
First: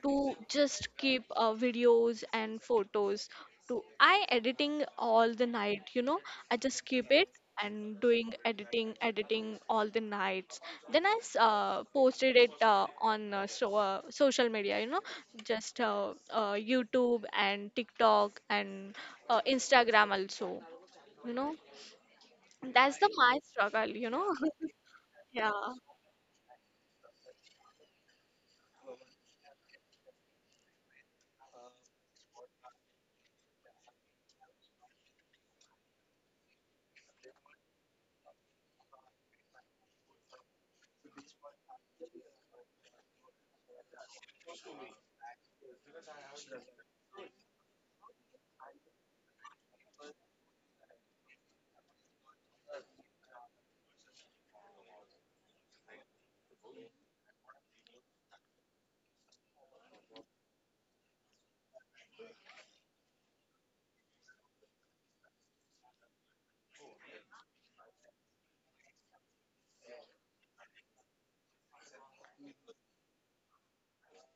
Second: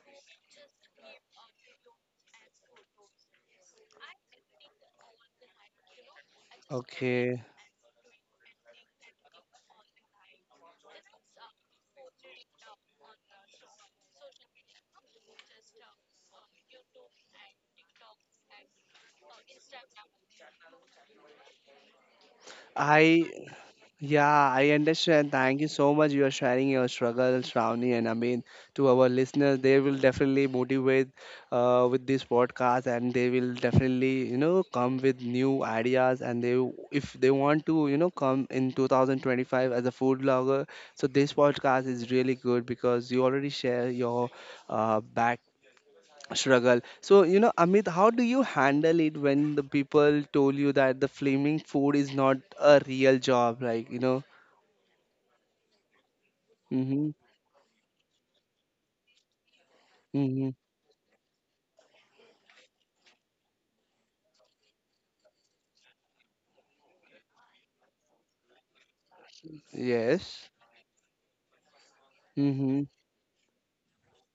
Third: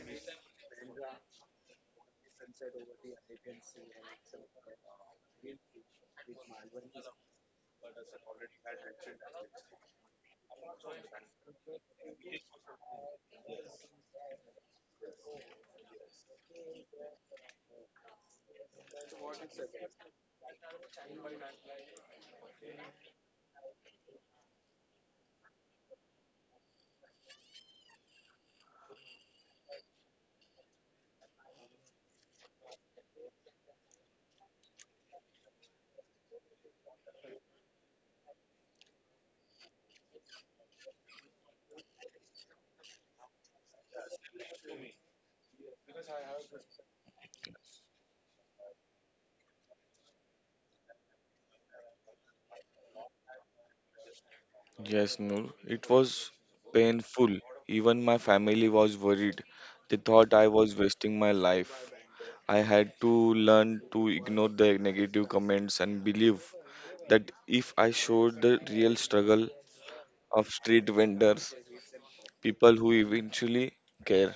B: to just keep uh, videos and photos, to I editing all the night, you know, I just keep it
A: Okay.
B: and doing editing editing all the nights. Then i s- uh, posted it uh, on, uh, so, uh, social media, you know, just uh, uh, YouTube and TikTok and uh, Instagram also. You know, that's
A: I.
B: the my struggle. You know,
A: Yeah, I understand.
B: yeah,
A: Thank you so much. You are sharing your struggles, Ravni, and I mean to our listeners, they will definitely motivate uh, with this podcast, and they will definitely you know come with new ideas, and they if they want to you know come in twenty twenty-five as a food blogger. So this podcast is really good because you already share your uh, back struggle. So you know, Amit, how do you handle it when the people told you that the flaming food is not a real job, like you know?
C: Yes, Noor. It was
A: Mm-hmm.
C: painful. Even my family was worried. They thought I
A: Mm-hmm.
C: was wasting my life. I had to learn to ignore the negative comments and believe that if I showed the real struggle of
A: Yes.
C: street vendors, people
A: Mm-hmm.
C: who eventually care.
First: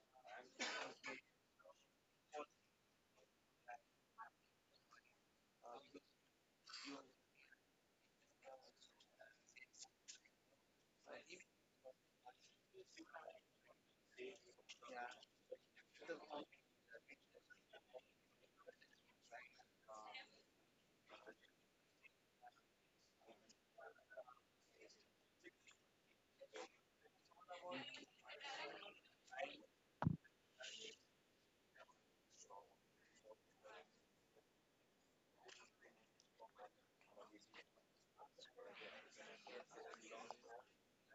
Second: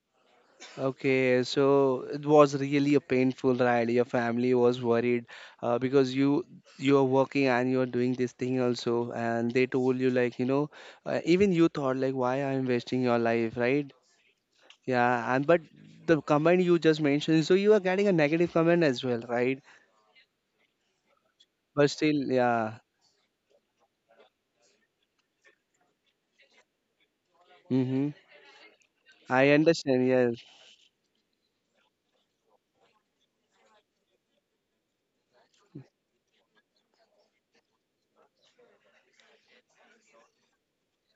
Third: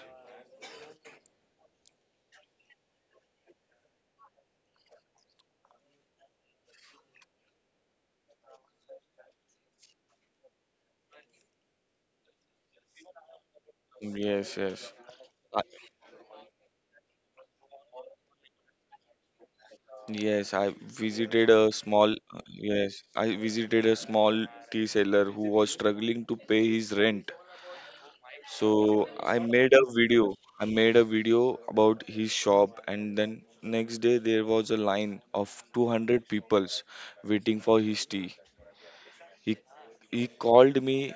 A: Okay, so it was really a painful ride. Your family was worried uh, because you you are working and you are doing this thing also, and they told you like you know, uh, even you thought like why I'm wasting your life, right?
C: Yes, yes.
A: Yeah, and
C: I,
A: but the comment you just mentioned, so you are getting a negative comment as well, right?
C: yes, I visited a
A: But
C: small
A: still, yeah.
C: yes, I visited a small tea seller who was struggling to pay his rent.
A: Mm-hmm.
C: So I
A: I
C: made a
A: understand.
C: video.
A: Yes.
C: I made a video about his shop, and then next day there was a line of two hundred peoples waiting for his tea. He he called me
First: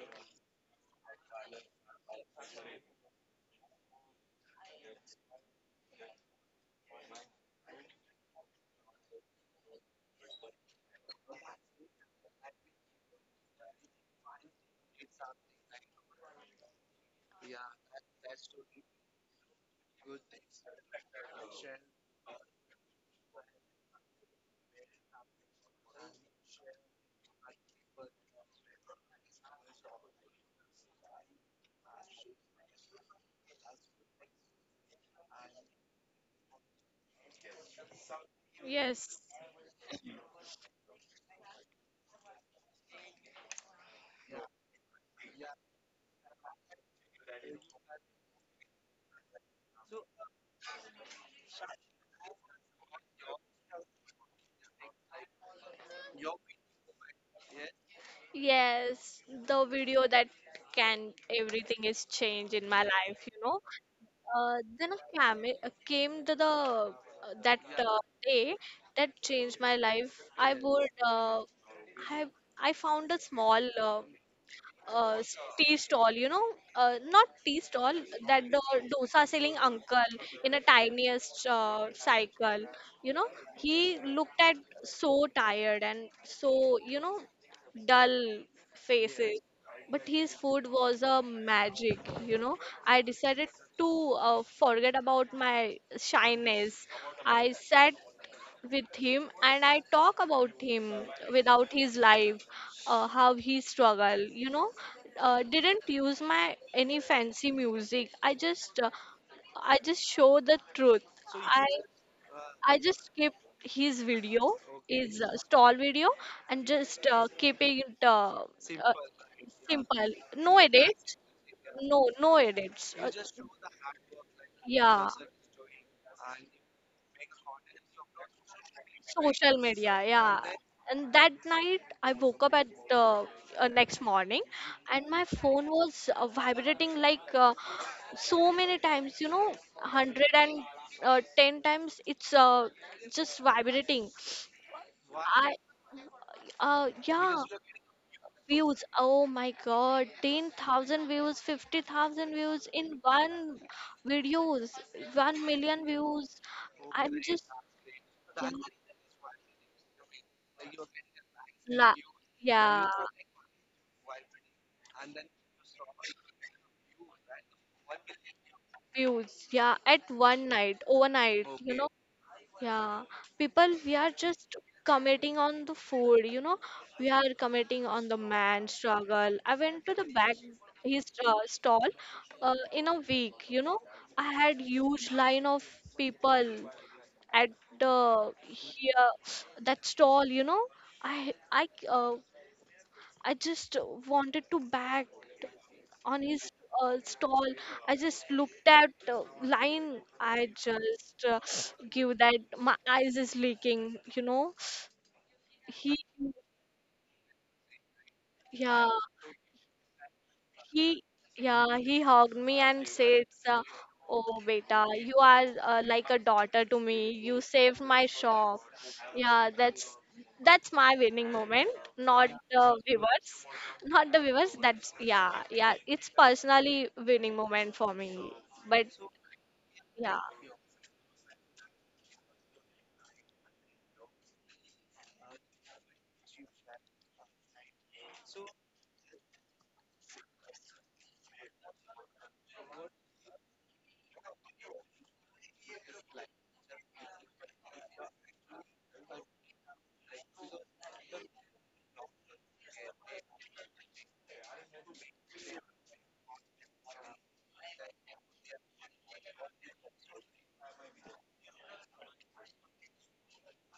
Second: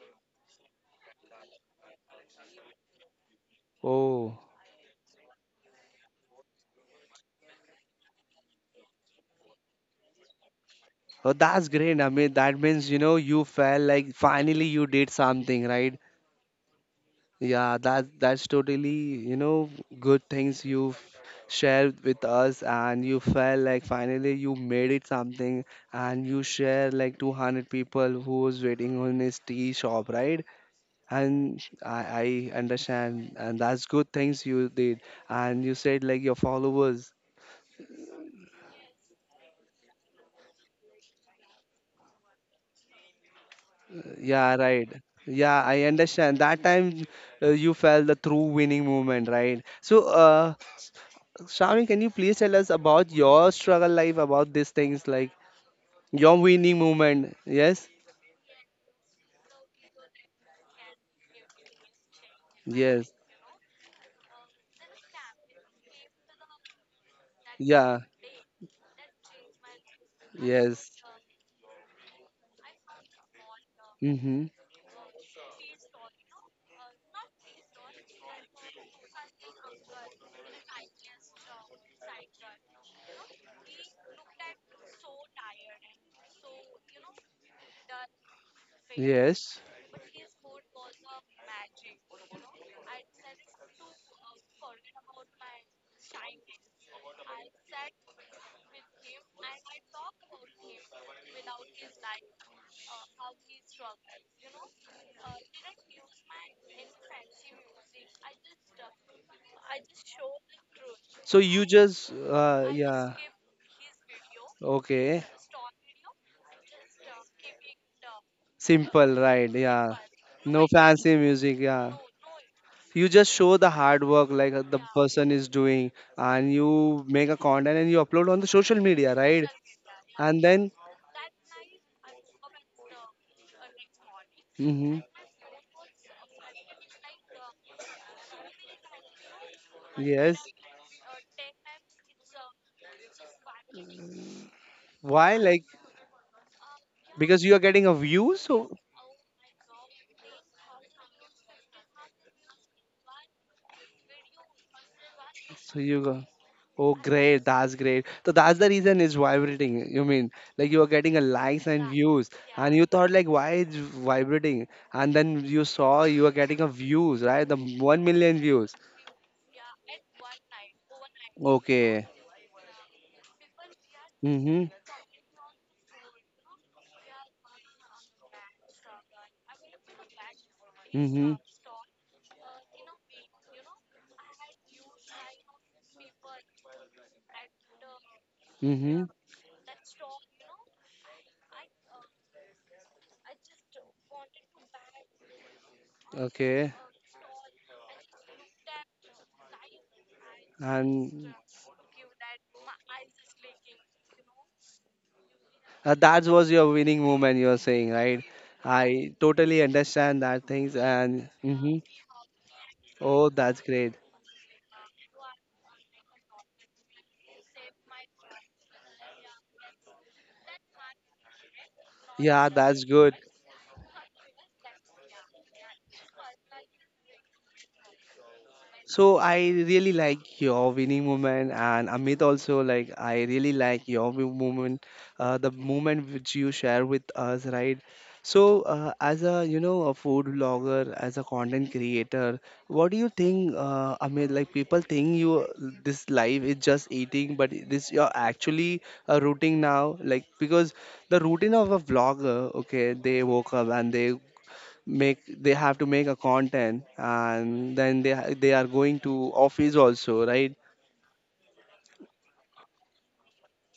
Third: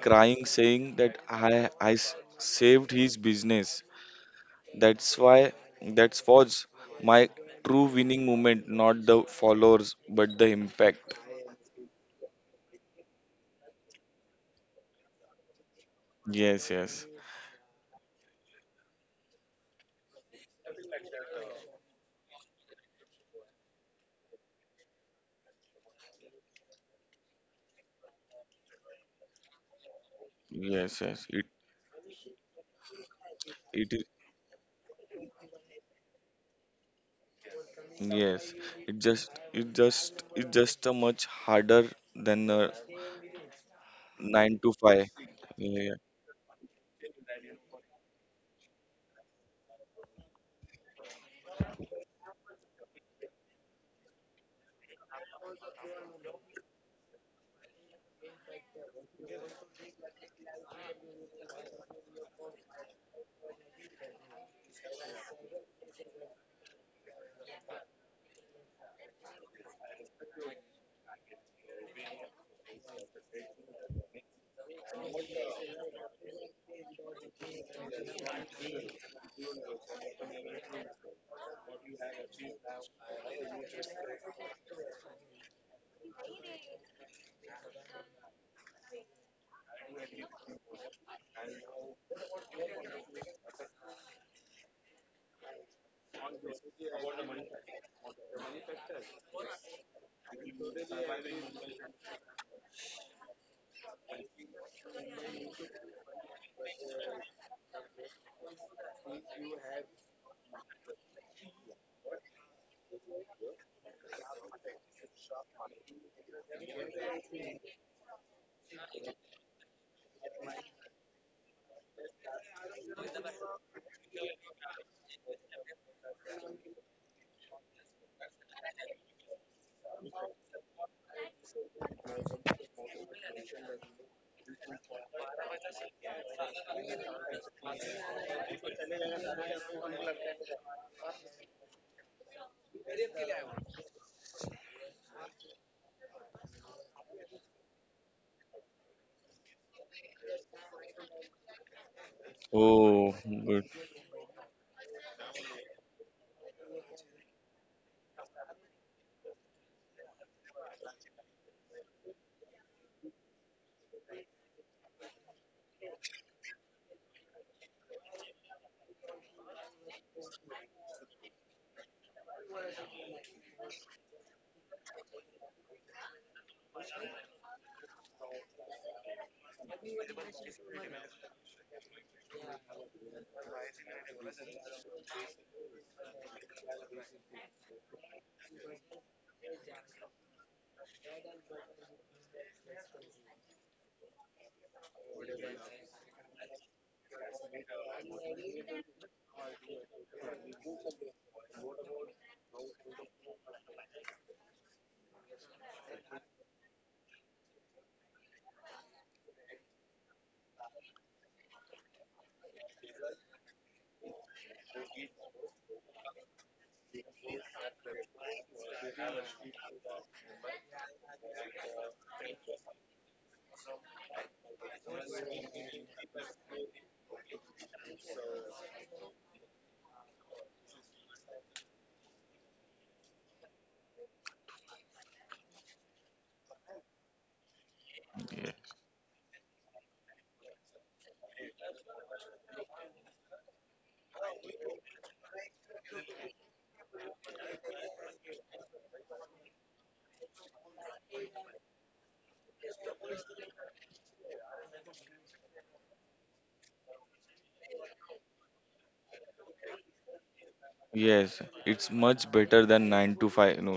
C: crying, saying that I I s- saved his business.
A: Oh.
C: That's why that was my true winning moment, not the followers but the impact.
A: Oh, that's great. I mean, that means, you know, you felt like finally you did something, right?
C: Yes, yes.
A: Yeah, that that's totally, you know, good things you've shared with us, and you felt like finally you made it something, and you share like two hundred people who was waiting on his tea shop, right?
C: Yes, yes. It
A: And I, I understand, and that's
C: it is.
A: good things you did. And you said like your followers.
C: Yes, it
B: yes,
C: just it just it just a much harder than a
A: Yeah,
C: nine to
A: right.
C: five.
A: Yeah, I
C: Yeah.
A: understand. That time uh, you felt the true winning moment, right? So, uh, Shravani, can you please tell us about your struggle life, about these things, like your winning moment? Yes,
B: yes. The video that can everything is changed in my
A: yes,
B: life. You know, uh, then I came uh, came to the, uh, that, uh,
A: yeah,
B: day that changed my life. I would
A: yes,
B: uh, I I found a small, uh,
A: mm-hmm,
B: uh, s- tea stall, you know, uh, not tea stall, that the dosa selling uncle in a tiniest uh, cycle, you know, he looked at so tired and so, you know, dull faces.
A: yes.
B: But his food was a magic, you know. I decided to uh, forget about my shyness. I sat with him and I talk about him without his life, uh, how he struggle. You know, uh, didn't use my any fancy music. I just uh, I just show the truth.
A: So you
B: I
A: just, uh,
B: I just
A: yeah,
B: keep his video, his
A: okay,
B: uh, stall video, and just uh, keep it uh, uh,
A: simple, right? Yeah,
B: simple. No
A: no fancy
B: edits.
A: music, yeah,
B: No, no edits. Uh,
A: you just show the hard work like uh, the
B: yeah.
A: person is doing, and you make a content and you upload on the social media, right?
B: Social media, yeah,
A: And then
B: and that night I woke up at, uh, uh, next morning,
A: hmm.
B: and my phone was uh, vibrating like, uh, so many times, you know, one hundred
A: Yes.
B: and uh, ten times. It's uh, just vibrating.
A: Why,
B: I
A: like?
B: uh, Yeah.
A: Because you are getting a view. So
B: Views. Oh my god, ten thousand views, fifty thousand views in
C: Oh,
B: one
C: good.
B: videos, one
A: so
B: million
A: you go.
B: views.
A: Oh
B: I'm
A: great,
B: just
A: that's great. So
B: Yeah.
A: that's the reason is vibrating, you mean? Like you are getting a likes and
B: La,
A: views, and you
B: yeah,
A: thought like why it's vibrating, and then you saw you are getting a views, right? The one million views.
B: views, yeah, at one night, overnight, you know,
A: Okay.
B: yeah, people, we are just
A: Mm-hmm.
B: committing on the food, you know, we are committing on the man struggle. I went to the back his uh,
A: Mm-hmm.
B: stall, uh, in a week, you know, I had huge line of people at the
A: Mm-hmm.
B: here that stall, you know, I I uh, I just wanted to back on his
A: Okay.
B: uh, stall. I just looked at uh, line. I just,
A: And
B: uh, give that my eyes is leaking. You know, he,
A: uh, that was your winning moment, you are saying, right?
B: yeah.
A: I totally understand that things.
B: He,
A: And
B: yeah,
A: hmm,
B: he hugged me and said,
A: oh, that's
B: uh,
A: great.
B: "Oh, beta, you are uh, like a daughter to me. You saved my shop." Yeah, that's that's my winning moment, not
A: Yeah,
B: the
A: that's good.
B: viewers, not the viewers. That's, yeah, yeah. It's personally winning moment for me, but
A: So I really
B: yeah,
A: like your winning moment, and Amit also, like I really like your win- moment, uh, the moment which you share with us, right? So uh, as a you know a food blogger, as a content creator, what do you think, uh, Amit? Like people think you this life is just eating, but this you're actually a routine now, like because the routine of a vlogger, okay, they woke up and they make they have to make a content and then they ha- they are going to office also, right?
C: Yes, it's much better than nine to five. No,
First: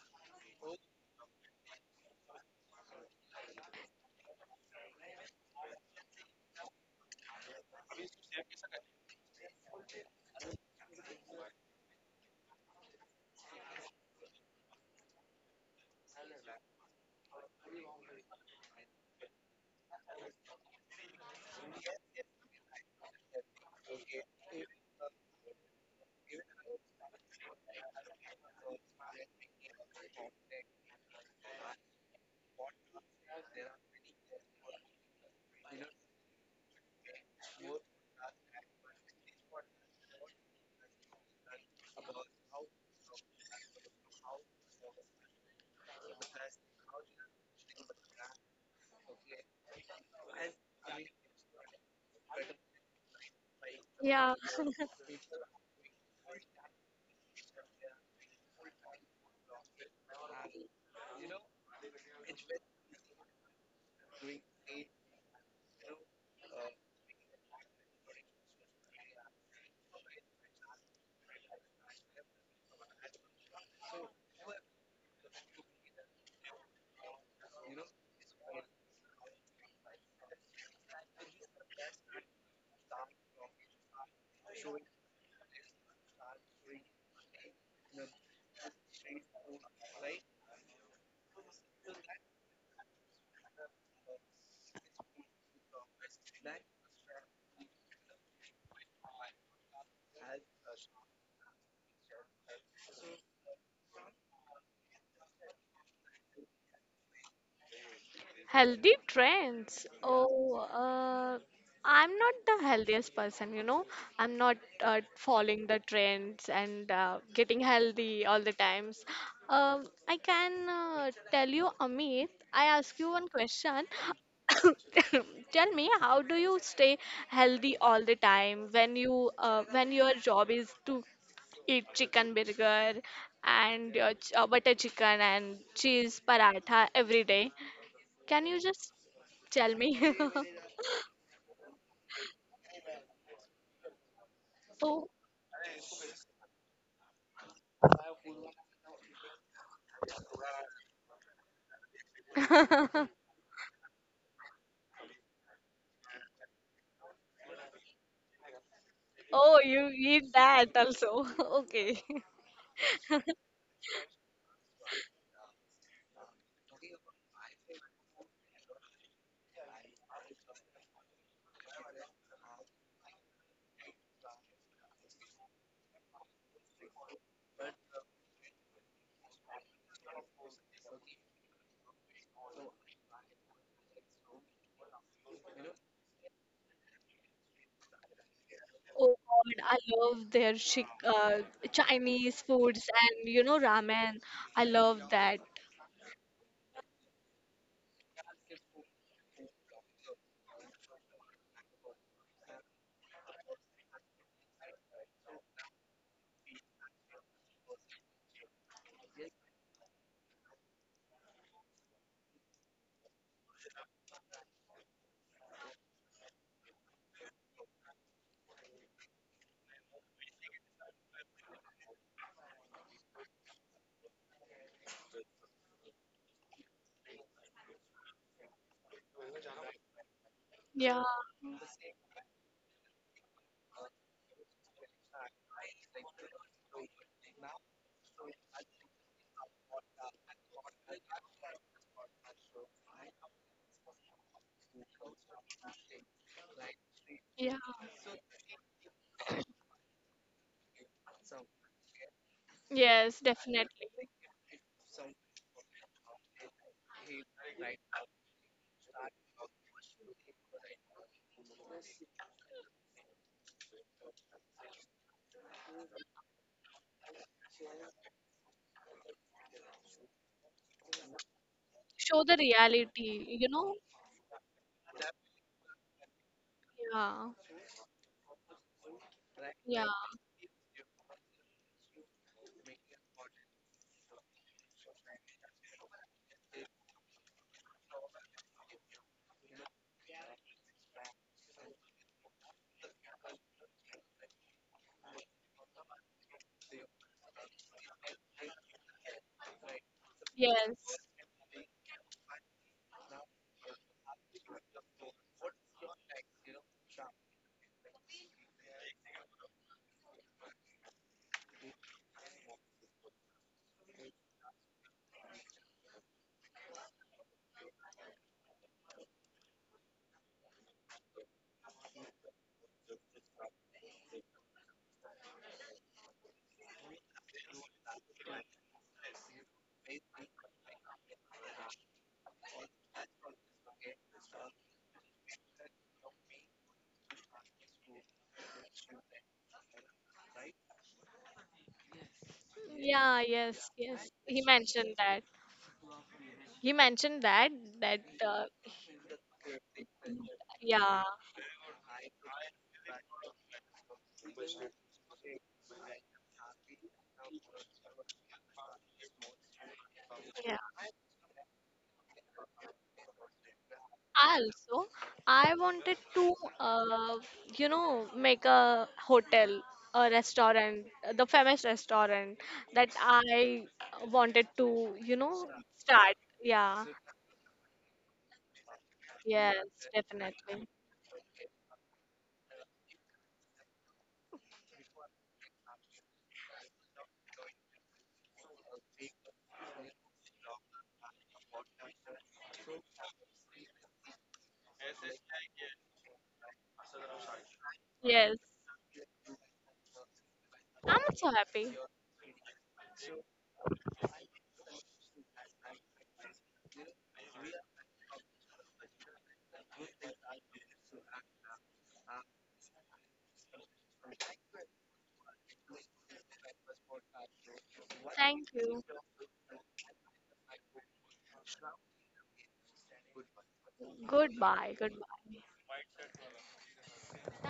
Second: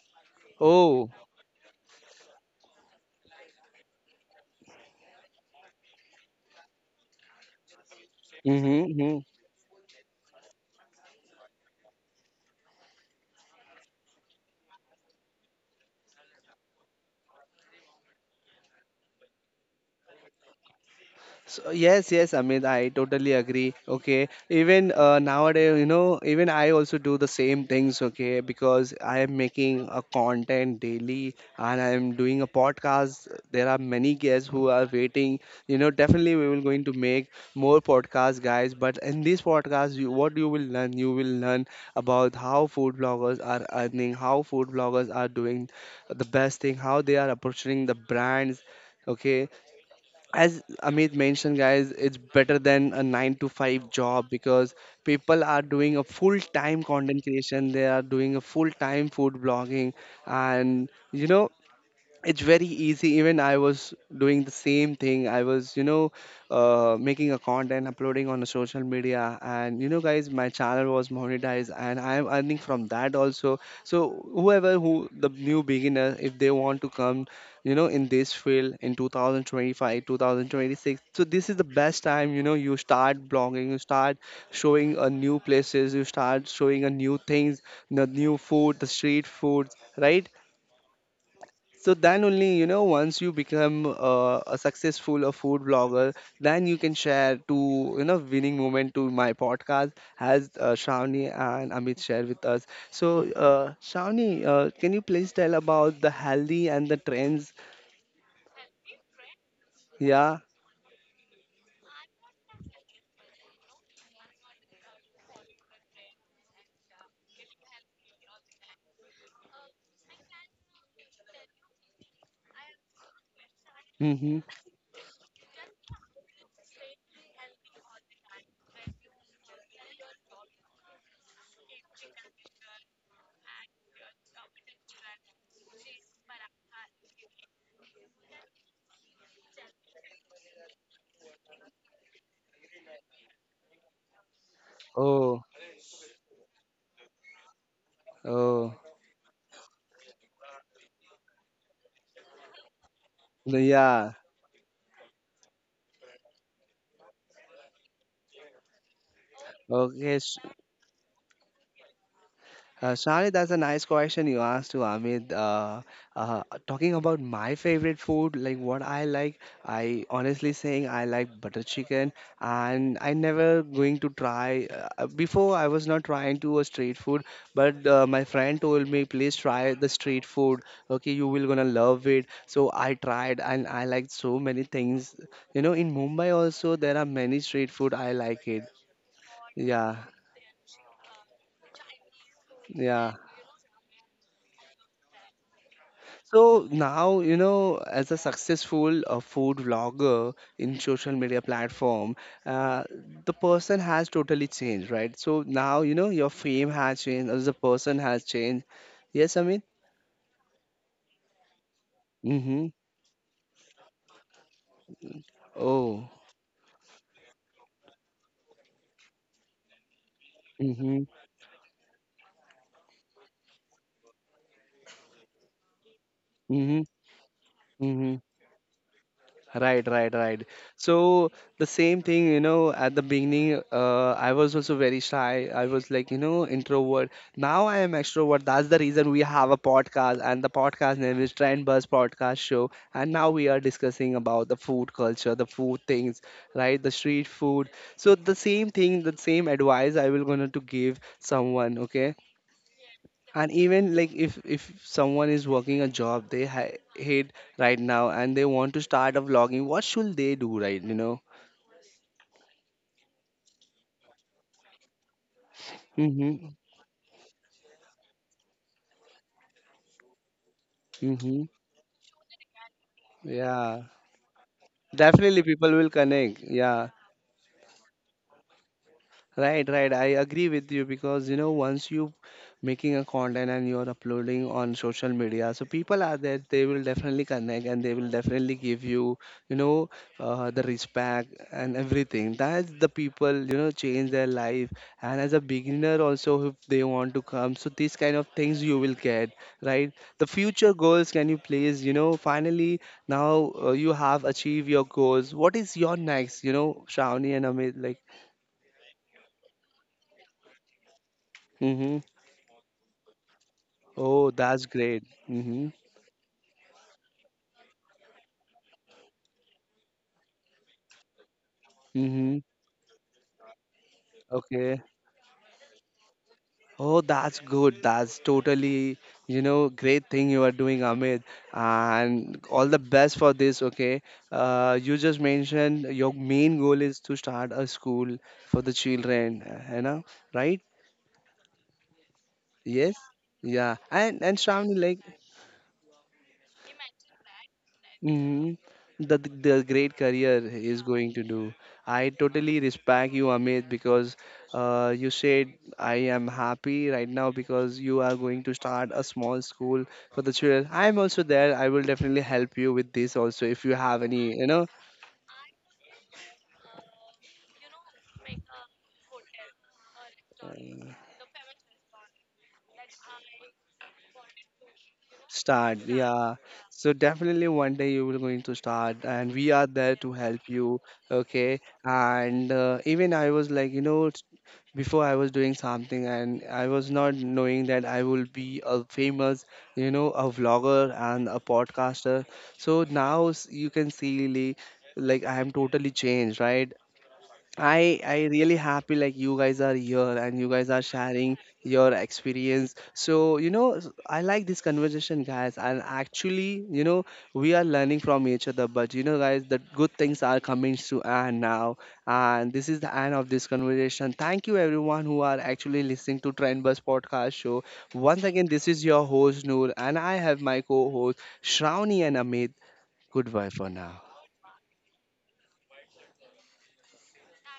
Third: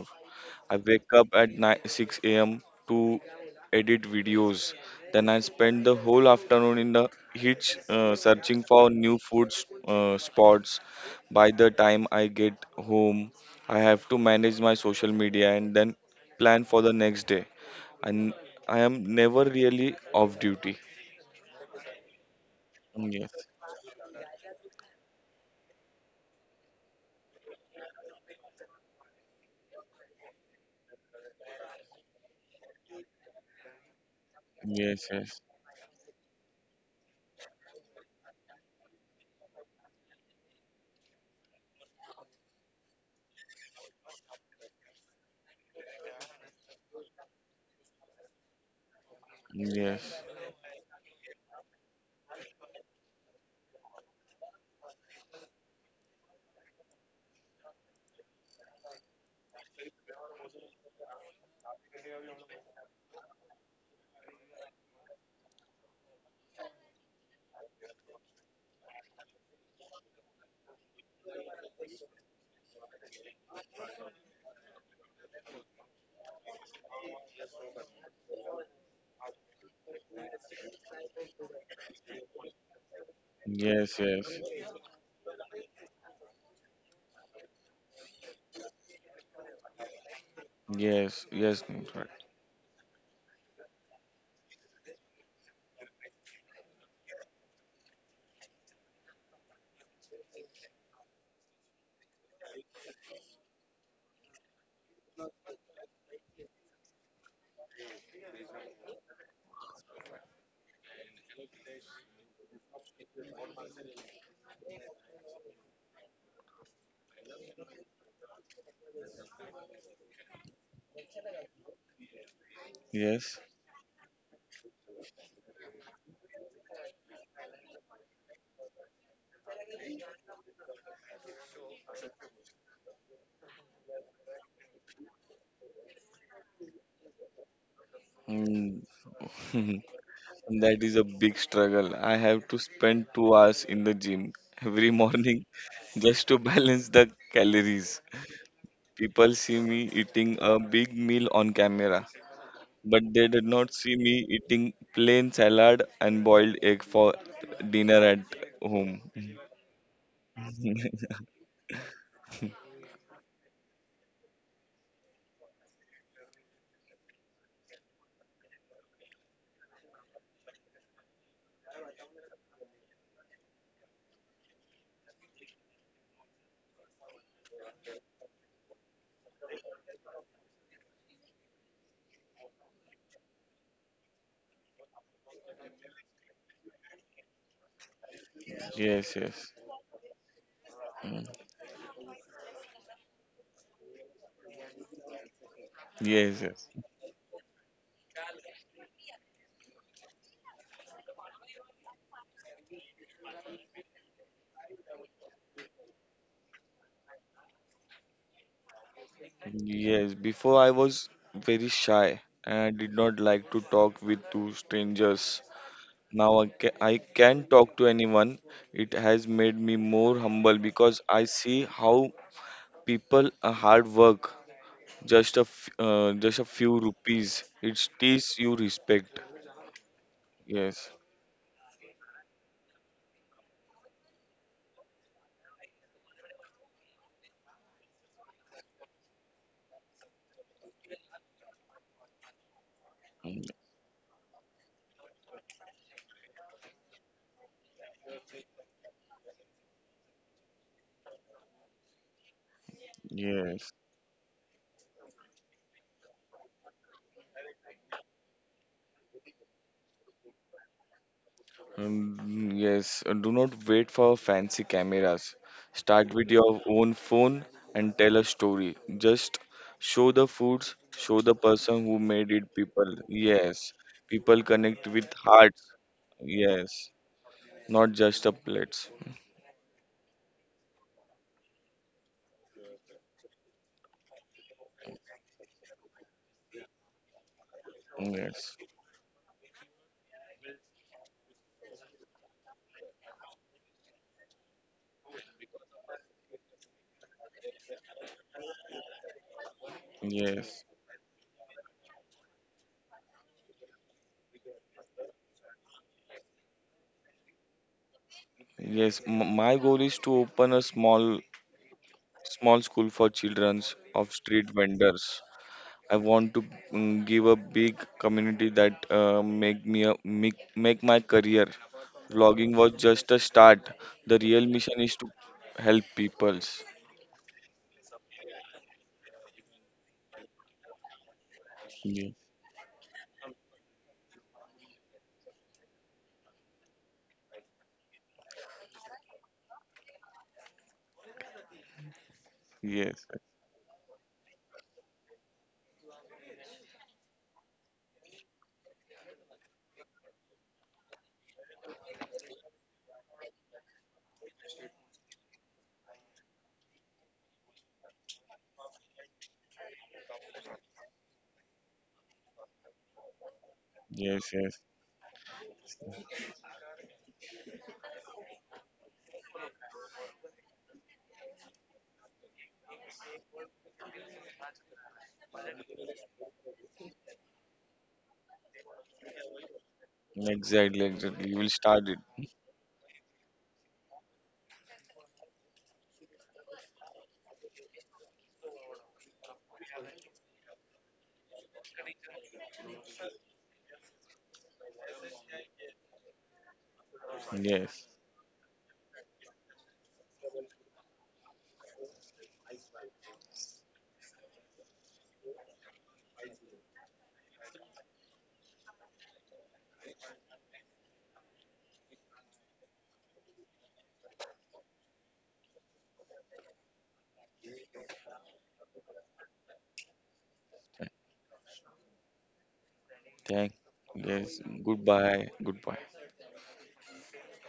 C: I wake
A: Oh.
C: up at nine, six a m to edit videos. Then I spend the whole afternoon in the heat, uh, searching
A: Mm-hmm,
C: for new
A: mm-hmm.
C: food s- uh, spots. By the time I get home, I have to manage my social media and then plan for the next day. And I am never really off duty.
A: So, yes, yes, I mean, I
C: Yes,
A: totally agree. Okay, even uh, nowadays, you know, even I also do the same things. Okay, because I am making a content daily and I am doing a podcast. There are many guests who are
C: yes,
A: waiting.
C: yes,
A: You know, definitely we will going to make more podcasts, guys. But in this podcast, you, what you will learn, you will learn about how food bloggers are earning, how food bloggers are doing the best thing, how they are approaching the brands. Okay,
C: yes,
A: as Amit mentioned, guys, it's better than a nine to five job
B: yeah.
A: because people are doing a full time content creation, they are doing a full time food blogging, and you know, it's very easy. Even I was doing the same thing. I was you know uh, making a content, uploading on the social media, and you know guys, my channel was monetized and I am earning from that also. So whoever who the new beginner, if they want to come, you know, in this field in two thousand twenty-five, two thousand twenty-six, so this is the best time. You know, you start blogging, you
C: yes,
A: start
C: yes,
A: showing a new places, you start showing a new things, the new food, the street food, right?
C: yes, yes,
A: So
C: Nimrod.
A: then only, you know, once you become uh, a successful a food blogger, then you can share to, you know, winning moment to my podcast, as uh, Shravani and Amit share with us. So uh, Shravani, uh, can you please tell about the healthy and the trends?
B: Healthy trends.
A: Yeah.
B: Oh, uh, I'm not the healthiest person, you know. I'm not uh, following the trends and uh, getting healthy all the times. Um, I can uh, tell you, Amit, I ask you one
C: Yes.
B: question.
A: Mm-hmm.
B: Tell me, how do you stay healthy all the time when you, uh, when your job is to eat chicken burger and your ch- uh, butter chicken and cheese paratha every day? Can you
C: Mm.
B: just tell me?
C: And that is a big struggle. I have to spend two hours in the gym every
B: Oh.
C: morning
A: Oh,
C: just to balance the calories.
A: oh,
C: People see me eating a big meal on camera, but they did not see
A: yeah.
C: me eating plain salad and boiled egg for dinner at home.
B: Oh, you
A: Okay.
B: eat that also. Okay.
A: Uh, Shari, that's a nice question you asked to Amit. Uh, uh, talking about my favorite food, like what I like, I honestly saying I like butter chicken, and I never going to try. Uh, before I was not trying to a street food, but uh, my friend told me please try the street food. Okay, you will gonna love it. So I tried, and I liked so many things. You know, in Mumbai also there are many street food. I like it.
B: Oh
C: Yes, yes.
B: God, I
A: Yeah.
B: love their chic,
C: Mm.
B: uh, Chinese foods
A: Yeah.
B: and you know ramen. I love that.
C: Yes,
A: So
C: yes.
A: now, you know, as a successful uh, food vlogger in social media platform, uh, the person has totally changed, right? So now, you know, your fame has changed, as the person has changed. Yes, I mean.
C: Yes, before I was very shy and
A: Mm-hmm.
C: I did not like to talk with two strangers.
A: Oh.
C: Now I ca- I can talk to anyone. It has made me more humble because
A: Mm-hmm.
C: I see how people are hard work. Just a f- uh, just a few
A: Mm-hmm.
C: rupees. It
A: Mm-hmm.
C: teaches you respect.
A: Right, right, right.
C: Yes.
B: Yeah,
A: So the same thing, you know, at the beginning, uh, I was also very shy. I was like, you know, introvert. Now I am extrovert. That's the reason we have a podcast, and the podcast name is Trend Buzz Podcast Show. And now
C: Mm.
A: we are discussing about the food culture, the food things, right? The street
B: yeah.
A: food. So the same thing, the same advice I will gonna to give someone. Okay,
B: Yes,
A: and
B: definitely.
C: Yes.
A: even like if if someone is working a job they ha- hate right now and they want to start a vlogging, what should they do, right, you know?
C: Mm, yes. Uh, Do not wait for fancy cameras. Start with
A: Mm-hmm.
C: your own phone and tell a story. Just show the foods, show the
A: Mm-hmm.
C: person who
B: Show
C: made
B: the
C: it. People.
B: reality, you
C: Yes.
B: know?
A: Yeah,
C: People connect with
A: definitely
C: hearts.
A: people will connect,
C: Yes,
A: yeah.
C: not just the plates.
A: Right,
B: Yeah,
A: right. I agree with you, because you know once you making a content and you're uploading on social media, so people are there. They will definitely connect and they will definitely
C: Yes,
A: give you, you know, uh, the respect and everything. That's the people you know change their life. And as a beginner also, if they want to come, so these kind of things you will get, right? The
B: yeah,
C: yes,
A: future
B: yes,
A: goals, can you please, you know, finally now uh, you have achieved your goals. What is your next, you know, Shravani and Amit, like?
C: yes. M- my goal is to open a small,
A: Mm-hmm.
C: small school for children of
A: Oh,
C: street
A: that's great.
C: vendors.
A: Mm-hmm.
C: I want to mm, give a big community that uh, make me a, make, make my career.
A: Mm-hmm.
C: Vlogging was just a start. The real
A: Okay.
C: mission is to help peoples.
A: Oh, that's good. That's totally, you know, great thing you are doing, Amit.
C: Yes,
A: And all the best for this, okay? Uh, you just mentioned your main goal is to start a school for the children, uh, you know, right? Yes?
C: yes,
B: yeah, yes,
A: Yeah.
B: yes.
A: And and
B: He
A: Shravani,
B: mentioned
A: like.
B: that. He mentioned that, that, uh,
A: Mm-hmm. The, the great career he is
B: yeah.
A: going to do. I totally respect you, Amit, because uh, you said I am happy right now because you are going to start a small school for the
B: Yeah.
A: children. I am also there. I will definitely help you with this also if you have
C: yes,
A: any, you
C: yes.
A: know,
B: Also, I wanted to, uh, you know, make a hotel, a restaurant, the famous restaurant that I wanted to, you know,
A: start.
B: start.
A: Yeah.
B: Yeah.
A: So definitely one day you will going to start, and we
B: Yes,
A: are there to help
B: definitely.
A: you.
C: Exactly, exactly. You will
A: Okay.
C: start it.
A: And uh, even I was like, you know, before I was doing something and I was not knowing that I will be a famous, you know, a vlogger and a podcaster. So now s- you can see like, like I am totally changed, right?
C: Yes.
A: I I
B: Yes.
A: really happy like you guys are here and you guys are
B: I'm so
A: sharing
B: happy.
A: your experience. So you know s- I like this conversation, guys. And actually, you know we are learning from each other. But you know, guys, the good things are coming to end now, and this is the end of this conversation. Thank you everyone who are actually listening to Trend Bus podcast show. Once again,
B: Thank
A: this is
B: you.
A: your host Noor, and I have my co-host Shravani and Amit. Goodbye
C: Thank.
A: for now.
C: Yes.
B: Goodbye.
C: Goodbye.
B: Goodbye.
C: Goodbye.